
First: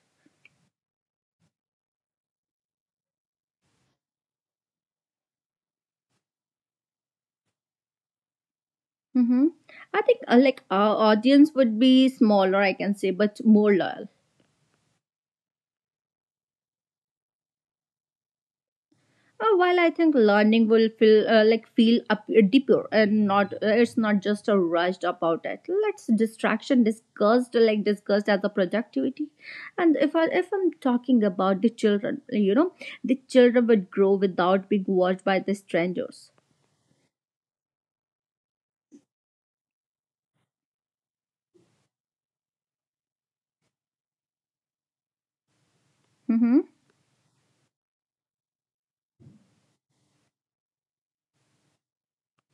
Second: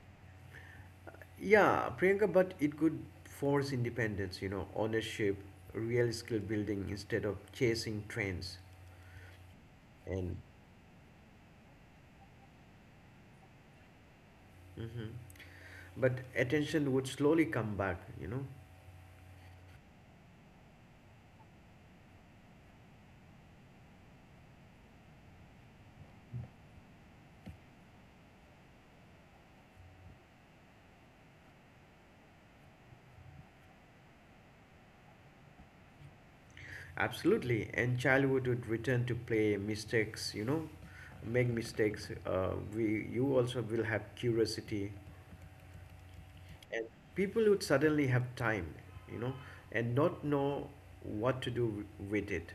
[SPEAKER 2] Yeah, Priyanka, but it could force independence, you know, ownership, real skill building instead of chasing trends.
[SPEAKER 1] Mm-hmm. I think
[SPEAKER 2] And,
[SPEAKER 1] like our audience would be smaller, I can say, but more loyal.
[SPEAKER 2] hmm but attention would slowly come back, you know.
[SPEAKER 1] While I think learning will feel up deeper and not it's not just a rushed about it. Let's distraction discussed like discussed as a productivity, and if I'm talking about the children, you know, the children would grow without being watched by the strangers.
[SPEAKER 2] Absolutely, and childhood would return to play mistakes, you know, make mistakes. We you also will have curiosity,
[SPEAKER 1] Mm-hmm.
[SPEAKER 2] and people would suddenly have time, you know, and not know what to do with it.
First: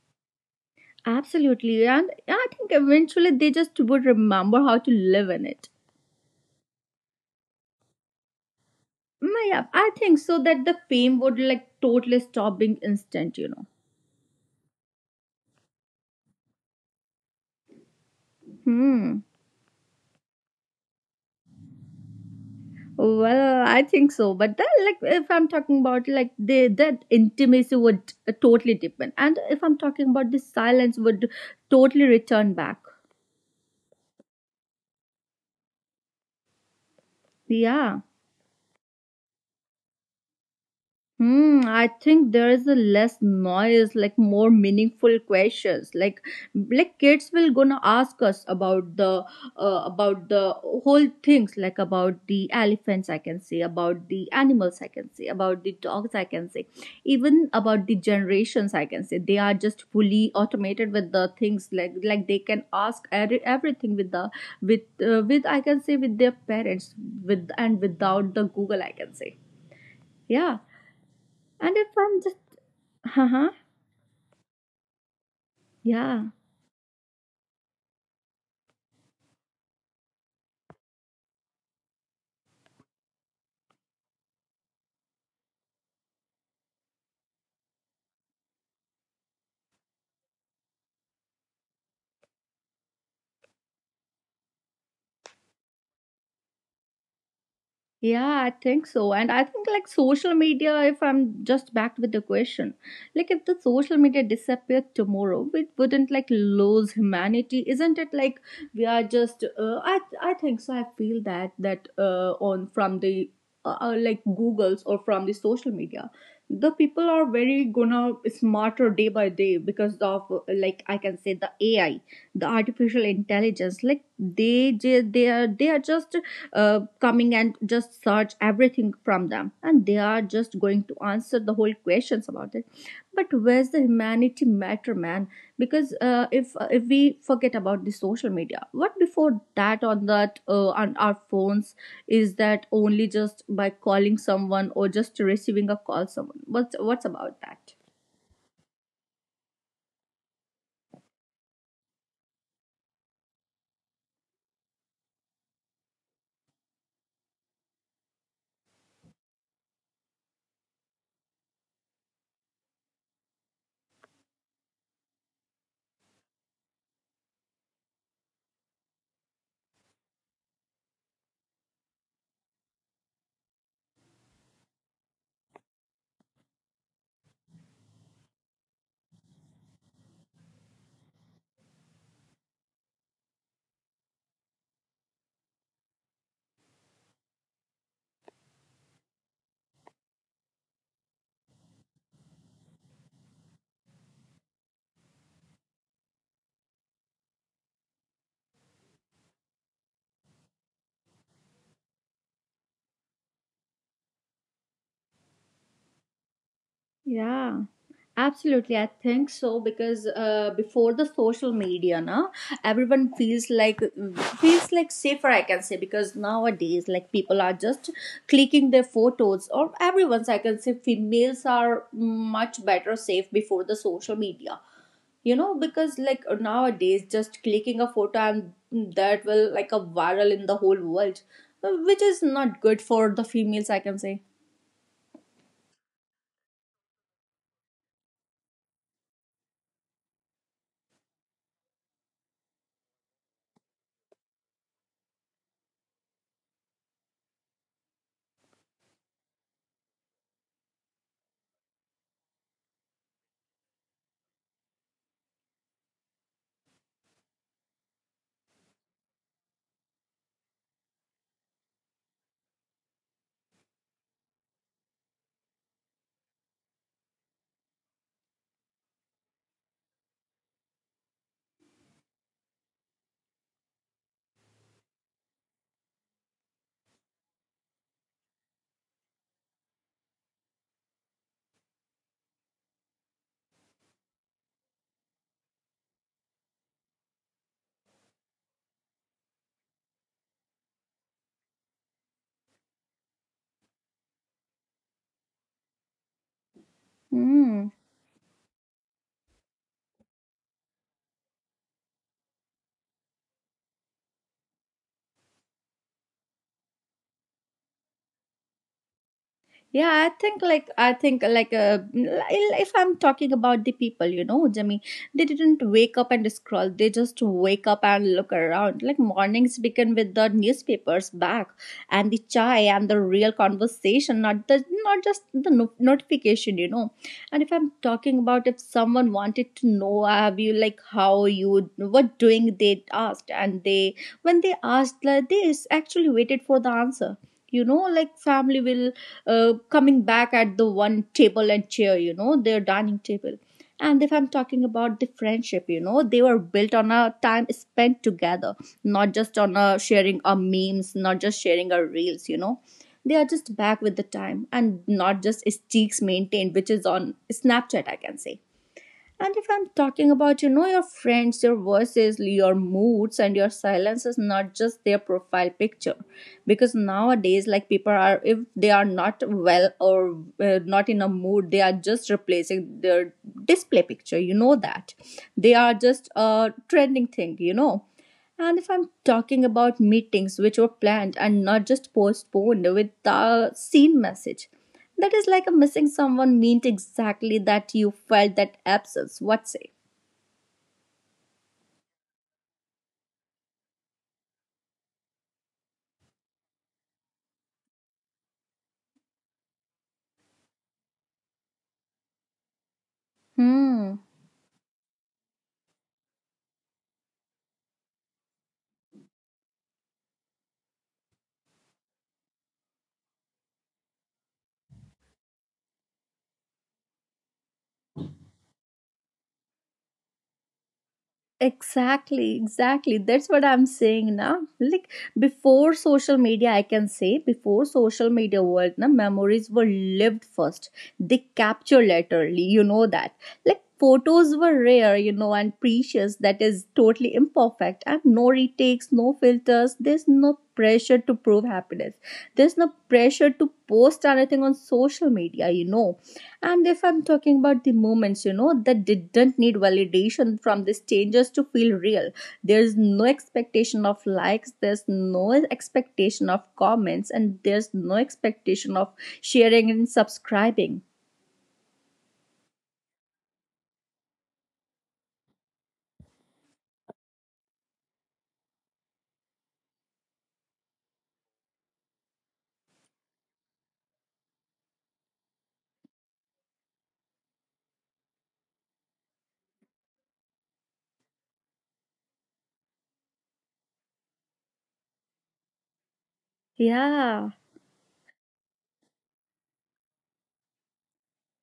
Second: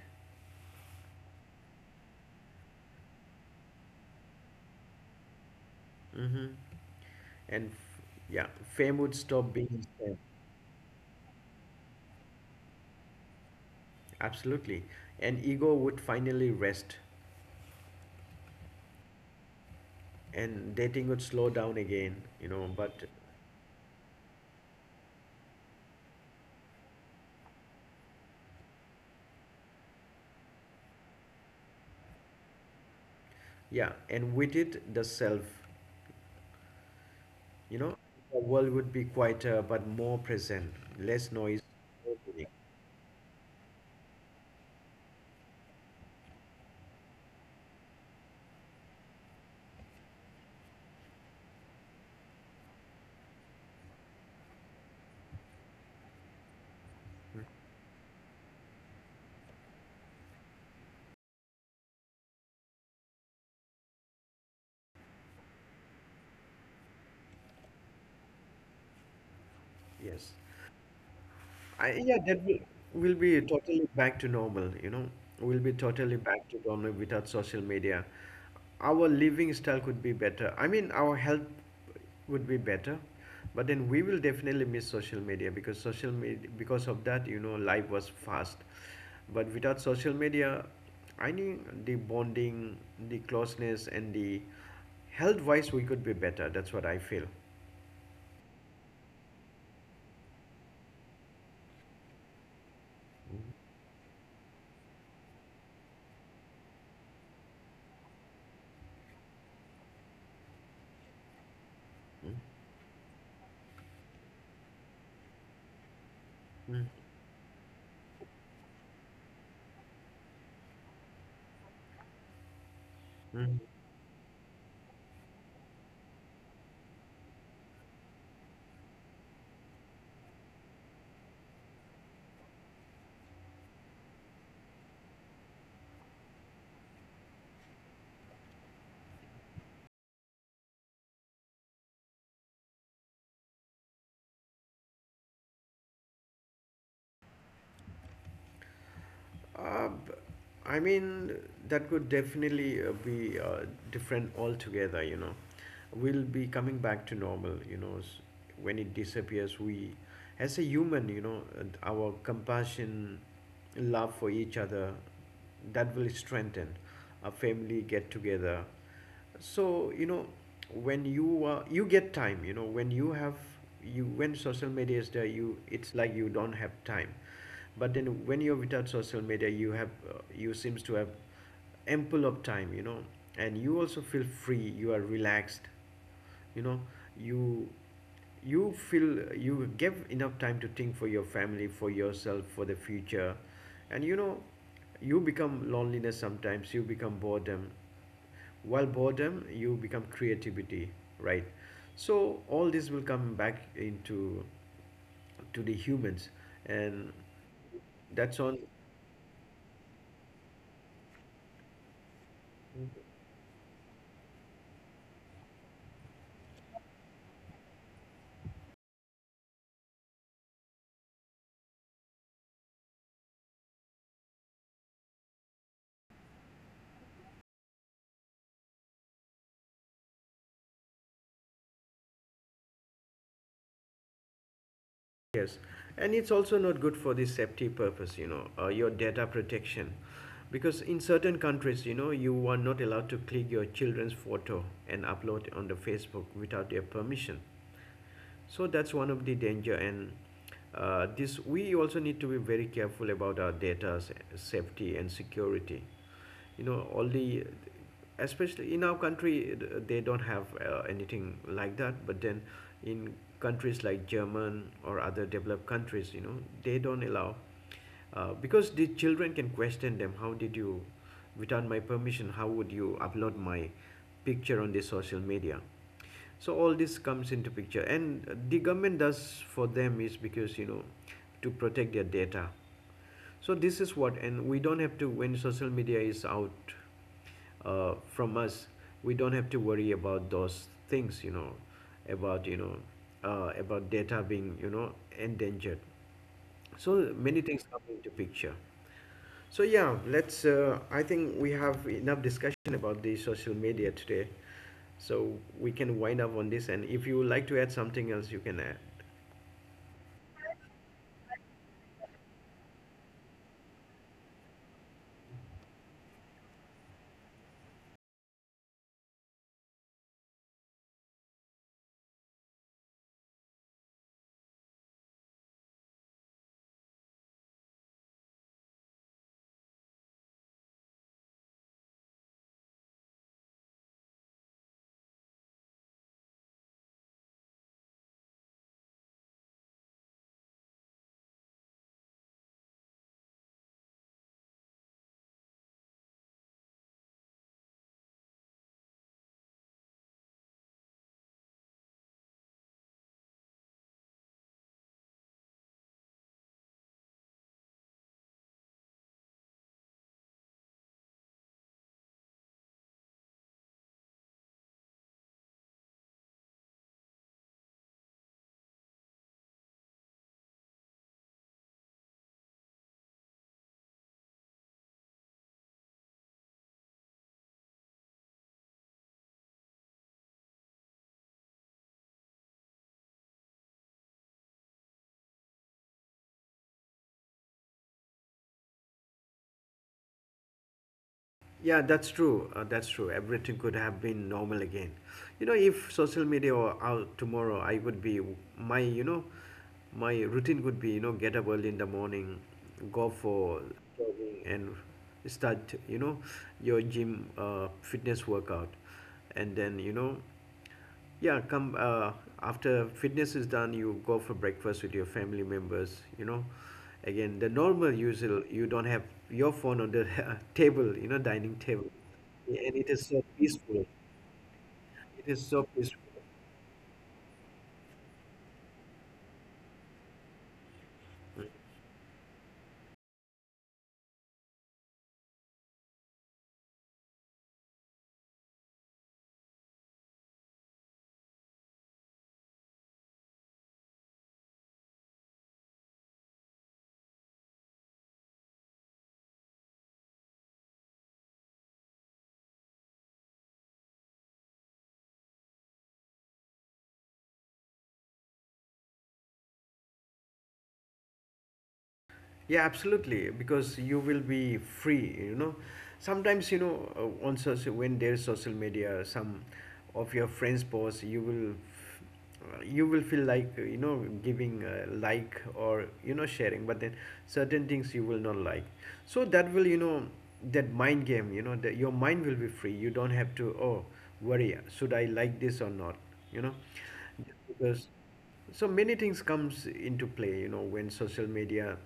[SPEAKER 1] Absolutely, and I think eventually they just would remember how to live in it.
[SPEAKER 2] Mm-hmm. And f- yeah, fame would
[SPEAKER 1] Mm,
[SPEAKER 2] stop
[SPEAKER 1] yeah,
[SPEAKER 2] being
[SPEAKER 1] I
[SPEAKER 2] instant.
[SPEAKER 1] think so that the fame would like totally stop being instant. You know.
[SPEAKER 2] Absolutely, and ego would finally rest,
[SPEAKER 1] Hmm.
[SPEAKER 2] and dating would slow down again, you know. But
[SPEAKER 1] Well, I think so, but then, like, if I'm talking about like the that intimacy would totally depend, and if I'm talking about the silence would totally return back.
[SPEAKER 2] yeah, and with it, the self. You know,
[SPEAKER 1] Yeah.
[SPEAKER 2] the world would be quieter but more present, less noise,
[SPEAKER 1] Hmm, I
[SPEAKER 2] more
[SPEAKER 1] think
[SPEAKER 2] meaning.
[SPEAKER 1] there is a less noise, like more meaningful questions. Like kids will gonna ask us about the whole things, like about the elephants I can see, about the animals I can see, about the dogs I can see, even about the generations I can see. They are just fully automated with the things, like they can ask every, everything with the with with I can say with their parents with and without the Google I can say.
[SPEAKER 2] Yes.
[SPEAKER 1] Yeah. And if
[SPEAKER 2] Yeah,
[SPEAKER 1] I'm just,
[SPEAKER 2] will
[SPEAKER 1] uh
[SPEAKER 2] be
[SPEAKER 1] huh,
[SPEAKER 2] totally back to normal, you know. We'll be totally
[SPEAKER 1] yeah.
[SPEAKER 2] back to normal without social media. Our living style could be better. I mean, our health would be better, but then we will definitely miss social media, because of that, you know, life was fast. But without social media, I think the bonding, the closeness, and the health-wise, we could be better. That's what I feel.
[SPEAKER 1] Yeah, I think so. And I think like social media, if I'm just back with the question, like if the social media disappeared tomorrow, it wouldn't like lose humanity, isn't it? Like we are just, I think so. I feel that
[SPEAKER 2] Mm,
[SPEAKER 1] on from the like Google's or from the social media, the
[SPEAKER 2] mm,
[SPEAKER 1] people are very gonna smarter day by day because of like I can say the AI, the artificial
[SPEAKER 2] mm, mm.
[SPEAKER 1] intelligence. Like they ju- they are just coming and just search everything from them, and they are just going to answer the whole questions about it. But where's the humanity matter, man? Because if we forget about the social media, what before that on that on our phones, is that only just by calling someone or just receiving a call someone? What's about that?
[SPEAKER 2] Uh, b- I mean, that could definitely be different altogether, you know. We'll be coming back to normal, you know. When it disappears, we, as a human, our compassion, love for each other, that will strengthen. Our family get together. So, you know, when you you get time, you know, when social media is there, you it's like you don't have time, but then when you're without social media you have, you seems to have ample of time, you know, and you also feel free, you are relaxed, you know. You you feel you give enough time to think for your family, for yourself, for the future. And you know, you become loneliness, sometimes you become boredom, while boredom you become creativity, right? So all this will come back into, to the humans. And
[SPEAKER 1] Yeah.
[SPEAKER 2] that's on.
[SPEAKER 1] Absolutely, I think so, because before the social media, now everyone feels like safer, I can say, because nowadays, like, people are just clicking their photos, or everyone's. I can say females are much better safe before the social media. You know, because like nowadays, just clicking a photo and that will like a viral in the whole world, which is not good for the females, I can say.
[SPEAKER 2] Yes, and it's also not good for the safety purpose, you know, your data protection. Because in certain countries, you know, you are not allowed to click your children's photo and upload on the Facebook without their permission, so that's one of the danger. And this we also need to be very careful about our data safety and security, you know, all the especially in our country. They don't have anything like that, but then in countries like german or other developed countries, you know, they don't allow, because the children can question them, how did you, without my permission, how would you upload my picture on the social media? So all this comes into picture, and the government does for them is because, you know, to protect their data. So this is what, and we don't have to, when social media is out from us, we don't have to worry about those things, you know, about you know about data being, you know, endangered. So many things
[SPEAKER 1] Hmm.
[SPEAKER 2] come into picture. So yeah, let's. I think we have enough discussion about the social media today, so we can wind up on this. And if you would like to add something else, you can add.
[SPEAKER 1] Yeah, I think if I'm talking about the people, you know, Jimmy, they didn't wake up and scroll. They just wake up and look around. Like, mornings begin with the newspapers back and the chai and the real conversation, not the not just the no- notification, you know. And if I'm talking about, if someone wanted to know, have you, like, how you what doing? They asked, and they when they asked, like, this, actually waited for the answer. You know, like, family will coming back at the one table and chair, you know, their dining table. And if I'm talking about the friendship, you know, they were built on a time spent together, not just on a sharing our memes, not just sharing our reels, you know. They are just back with the time and not just streaks maintained, which is on Snapchat, I can say. And if I'm talking about, you know, your friends, your voices, your moods, and your silences, not just their profile picture. Because nowadays, like, people are, if they are not well or not in a mood, they are just replacing their display picture. You know that. They are just a trending thing, you know. And if I'm talking about meetings which were planned and not just postponed with the seen message, that is like a missing someone meant exactly that you felt that absence. What say?
[SPEAKER 2] Yeah, that's true. That's true. Everything could have been normal again. You know, if social media were out tomorrow, I would be my. You know, my routine would be, you know, get up early in the morning, go for
[SPEAKER 1] Hmm.
[SPEAKER 2] jogging, and start, you know, your gym fitness workout, and then you know. Yeah, come after fitness is done, you go for breakfast with your family members. You know, again the normal usual. You don't have your phone on the table. You know, dining table,
[SPEAKER 1] Exactly,
[SPEAKER 2] and it
[SPEAKER 1] exactly.
[SPEAKER 2] is so
[SPEAKER 1] That's what I'm
[SPEAKER 2] peaceful.
[SPEAKER 1] saying now. Like,
[SPEAKER 2] It is so
[SPEAKER 1] before
[SPEAKER 2] peaceful.
[SPEAKER 1] social media, I can say, before social media world, na, memories were lived first. They capture laterally, you know that. Like, photos were rare, you know, and precious, that is totally imperfect. And no retakes, no filters. There's no pressure to prove happiness. There's no pressure to post anything on social media, you know. And if I'm talking about the moments, you know, that didn't need validation from the strangers to feel real. There's no expectation of likes, there's no expectation of comments, and there's no expectation of sharing and subscribing.
[SPEAKER 2] Yeah, absolutely, because you will be free, you know. Sometimes, you know, on social, when there's social media, some of your friends post, you will you will feel like, you know, giving a like, or you know, sharing, but then certain things you will not like, so that will, you know, that mind game, you know, that your mind will be free. You don't have to, oh, worry, should I like this or not, you know,
[SPEAKER 1] Yeah,
[SPEAKER 2] because so many things comes into play, you know, when social media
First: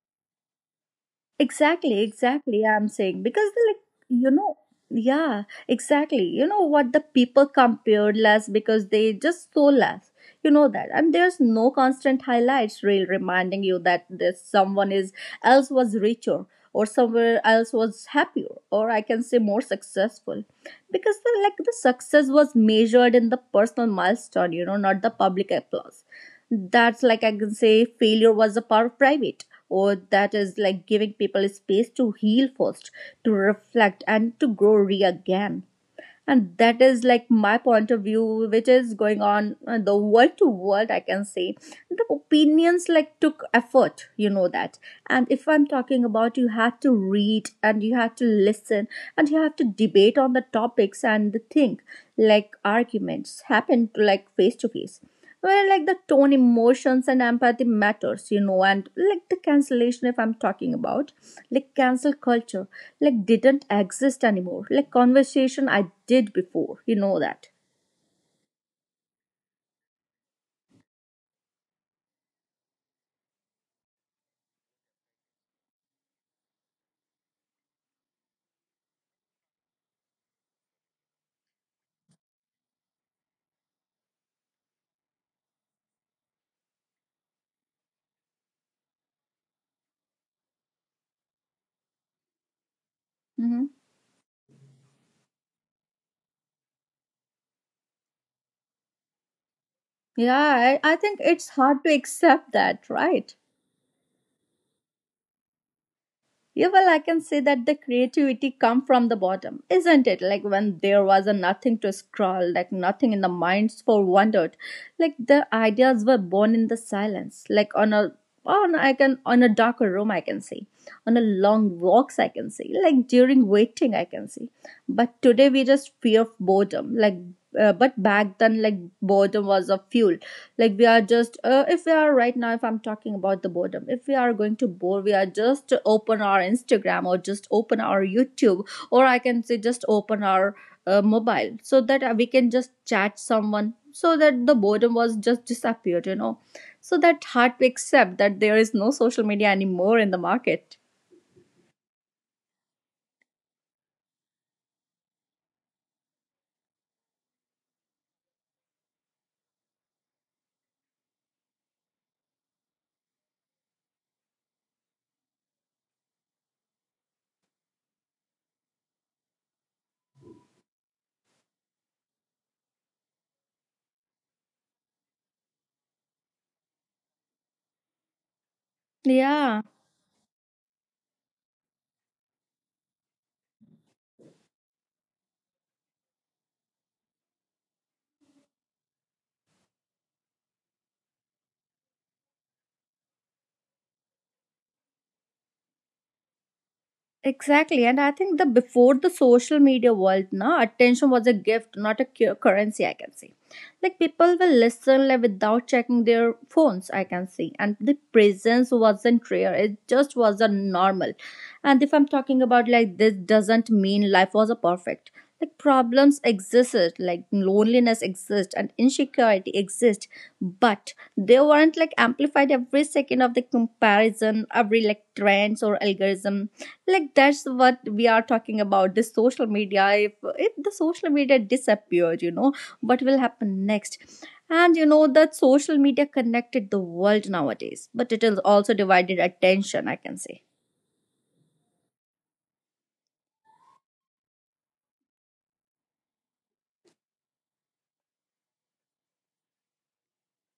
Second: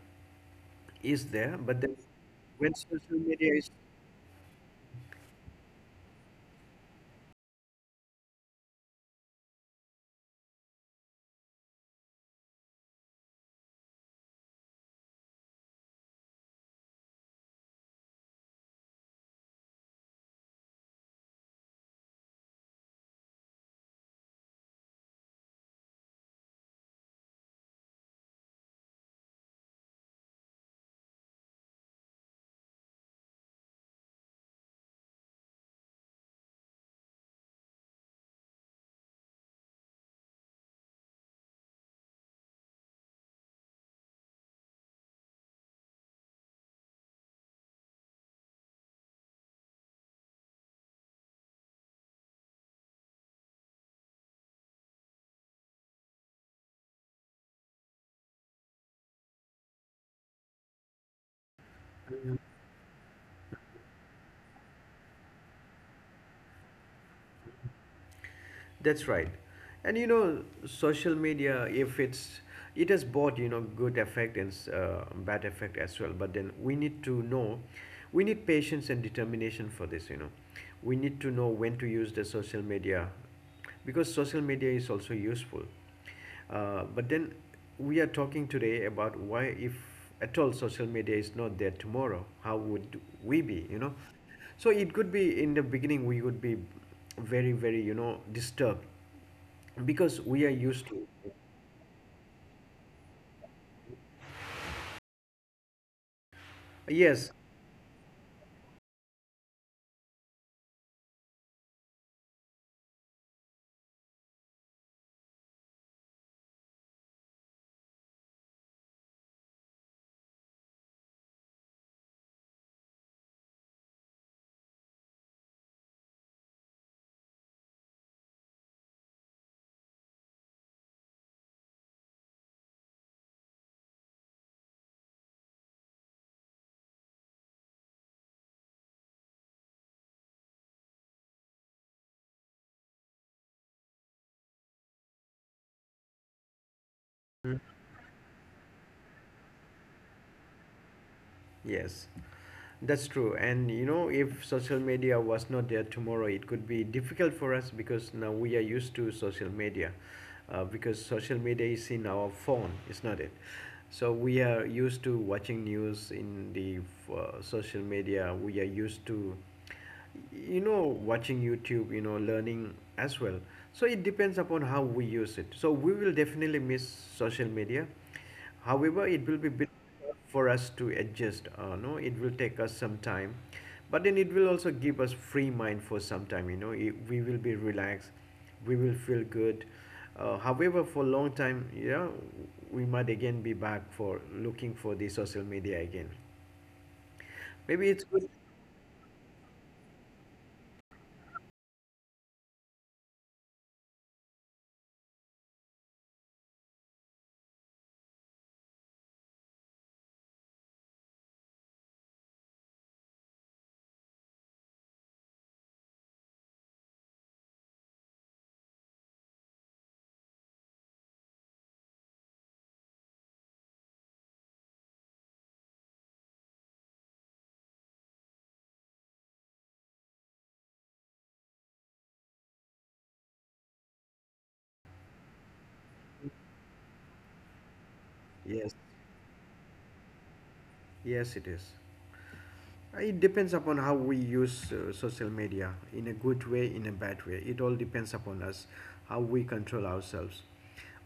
[SPEAKER 2] is there, but then
[SPEAKER 1] exactly, exactly.
[SPEAKER 2] when
[SPEAKER 1] I'm
[SPEAKER 2] social
[SPEAKER 1] saying because
[SPEAKER 2] media
[SPEAKER 1] the
[SPEAKER 2] is.
[SPEAKER 1] like you know, yeah, exactly. You know what, the people compared less because they just so less. You know that, and there's no constant highlights reel reminding you that this someone is else was richer or somewhere else was happier or I can say more successful, because the like the success was measured in the personal milestone. You know, not the public applause. That's like I can say failure was a part of private, or that is like giving people space to heal first, to reflect, and to grow re again. And that is like my point of view, which is going on the world to world, I can say. The opinions like took effort, you know that. And if I'm talking about, you had to read and you had to listen and you have to debate on the topics and the thing, like arguments happen to like face to face, where like the tone, emotions, and empathy matters, you know. And like the cancellation, if I'm talking about, like cancel culture, like didn't exist anymore, like conversation I did before, you know that.
[SPEAKER 2] That's right. And you know, social media, if it's it has both, you know, good effect and bad effect as well. But then we need to know, we need patience and determination for this. You know, we need to know when to use the social media, because social media is also useful. But then we are talking today about why, if at all, social media is not there tomorrow. How would we be? You know,
[SPEAKER 1] Hmm.
[SPEAKER 2] so it could be in the beginning we would be very, very, you know, disturbed, because we are used to.
[SPEAKER 1] Yeah, I think it's hard to accept that, right? Yeah, well,
[SPEAKER 2] Yes.
[SPEAKER 1] I can say that the creativity come from the bottom, isn't it? Like, when there was a nothing to scroll, like nothing in the minds for wondered, like the ideas were born in the silence, like on a on I can on a darker room I can see, on a long walks I can see, like during waiting I can see. But today we just fear of boredom, like but back then, like, boredom was a fuel. Like we are just if we are right now, if I'm talking about the boredom, if we are going to bore, we are just to open our Instagram, or just open our YouTube, or I can say just open our mobile, so that we can just chat someone, so that the boredom was just disappeared, you know. So that
[SPEAKER 2] Mhm.
[SPEAKER 1] hard to accept that there is no social media anymore in the market.
[SPEAKER 2] Yes. That's true. And you know, if social media was not there tomorrow, it could be difficult for us, because now we are used to social media. Because social media is in our phone, is not it? So we are used to watching news in the, social media. We are used to, you know, watching YouTube, you know, learning as well. So it depends upon how we use it. So we will definitely miss social media. However, it will be
[SPEAKER 1] Yeah.
[SPEAKER 2] beneficial for us to adjust. No, it will take us some time, but then it will also give us free mind for some time. You know, we will be relaxed, we will feel good. However, for a long time, you know, we might again be back for looking for the social media again. Maybe it's
[SPEAKER 1] Exactly. And
[SPEAKER 2] good.
[SPEAKER 1] I think the before the social media world, na, attention was a gift, not a currency, I can see. Like, people will listen, like, without checking their phones, I can see. And the presence wasn't rare. It just wasn't normal. And if I'm talking about, like, this doesn't mean life was a perfect. Like, problems existed, like loneliness exists and insecurity exists, but they weren't like amplified every second of the comparison, every like trends or algorithm. Like, that's what we are talking about. This social media, if the social media disappeared, you know, what will happen next. And you know that social media connected the world nowadays, but it is
[SPEAKER 2] Yes,
[SPEAKER 1] also divided attention, I can say.
[SPEAKER 2] yes, it is. It depends upon how we use social media in a good way, in a bad way. It all depends upon us, how we control ourselves.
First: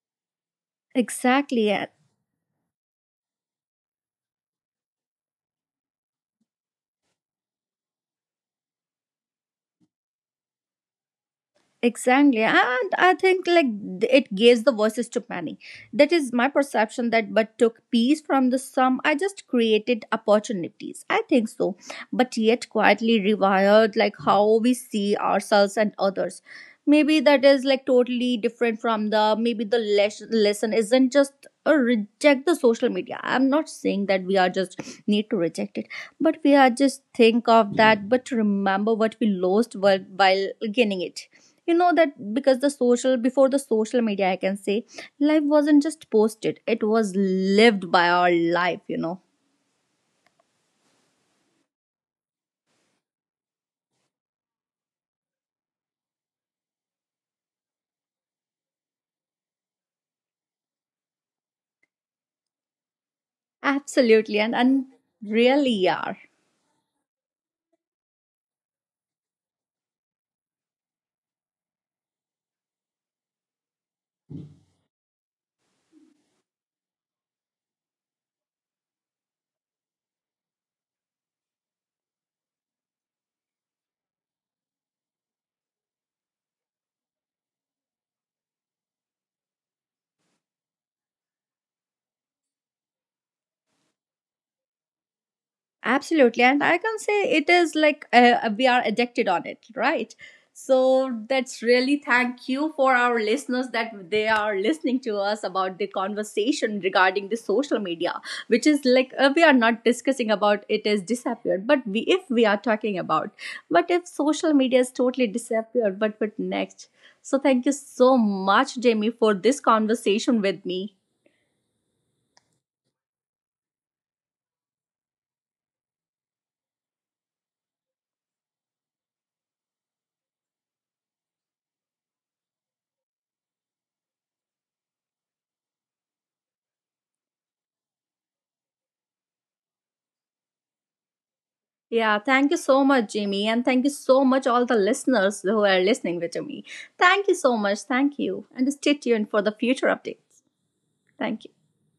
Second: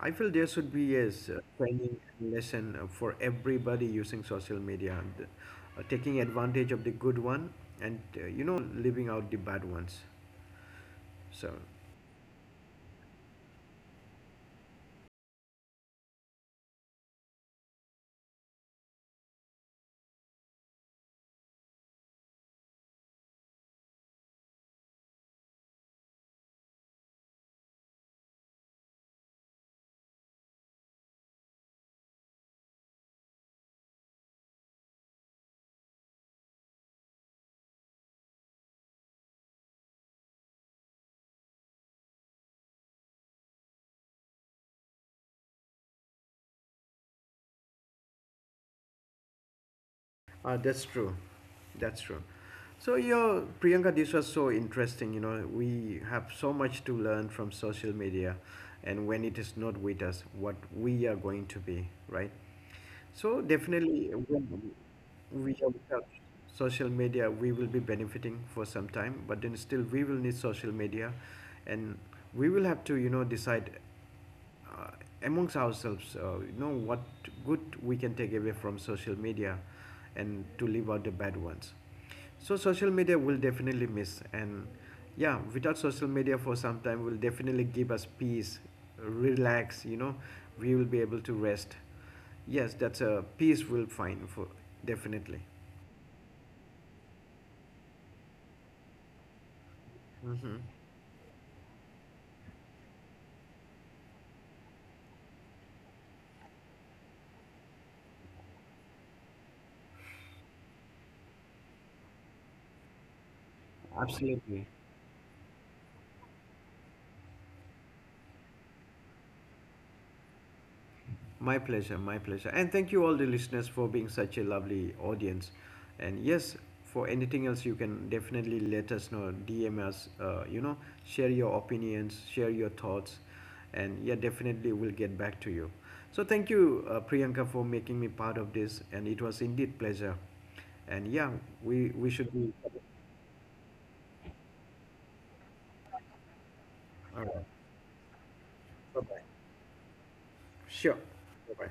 [SPEAKER 2] I feel there should be a
[SPEAKER 1] Exactly.
[SPEAKER 2] training and lesson for everybody using social media, and taking advantage of the good one, and you know, living out the bad ones. So.
[SPEAKER 1] Exactly. And I think, like, it gives the voices to many. That is my perception, that but took peace from the sum. I just created opportunities, I think so. But yet quietly rewired like how we see ourselves and others. Maybe that is like totally different from the maybe the lesson isn't just reject the social media. I'm not saying that we are just need to reject it, but we are just think of that. But remember what we lost while, gaining it, you know that. Because the social before the social media, I can say, life wasn't just posted, it was lived by our life, you know.
[SPEAKER 2] That's true. That's true. So, yeah, Priyanka, this was so interesting. You know, we have so much to learn from social media, and when it is not with us, what we are going to be, right? So, definitely,
[SPEAKER 1] Absolutely. And
[SPEAKER 2] when we are
[SPEAKER 1] really are.
[SPEAKER 2] without social media, we will be benefiting for some time, but then still, we will need social media, and we will have to, you know, decide uh, amongst ourselves, you know, what good we can take away from social media, and to leave out the bad ones. So social media will definitely miss, and yeah, without social media for some time will definitely give us peace, relax. You know, we will be able to rest. Yes, that's a peace we'll find for definitely.
[SPEAKER 1] Absolutely. And I can say it is like we are addicted on it, right?
[SPEAKER 2] Mm-hmm.
[SPEAKER 1] So that's really, thank you for our listeners that they are listening to us about the conversation regarding the social media, which is like we are not discussing about it is disappeared, but we if we are talking about, but if social media
[SPEAKER 2] Absolutely.
[SPEAKER 1] is totally disappeared, but next? So thank you so much, Jamie, for this conversation with me.
[SPEAKER 2] My pleasure, my pleasure. And thank you all the listeners for being such a lovely audience. And yes, for anything else you can definitely let us know, DM us, you know, share your opinions, share your thoughts, and yeah, definitely we'll get back to you. So thank you Priyanka for making me part of this, and it was indeed pleasure. And yeah, we
[SPEAKER 1] Yeah,
[SPEAKER 2] should
[SPEAKER 1] thank you
[SPEAKER 2] be.
[SPEAKER 1] so much, Jamie. And thank you so much, all the listeners who are listening with me. Thank you
[SPEAKER 2] All
[SPEAKER 1] so
[SPEAKER 2] right.
[SPEAKER 1] much. Thank you. And stay tuned for
[SPEAKER 2] Bye-bye.
[SPEAKER 1] the future updates.
[SPEAKER 2] Sure.
[SPEAKER 1] Thank you.
[SPEAKER 2] Bye-bye.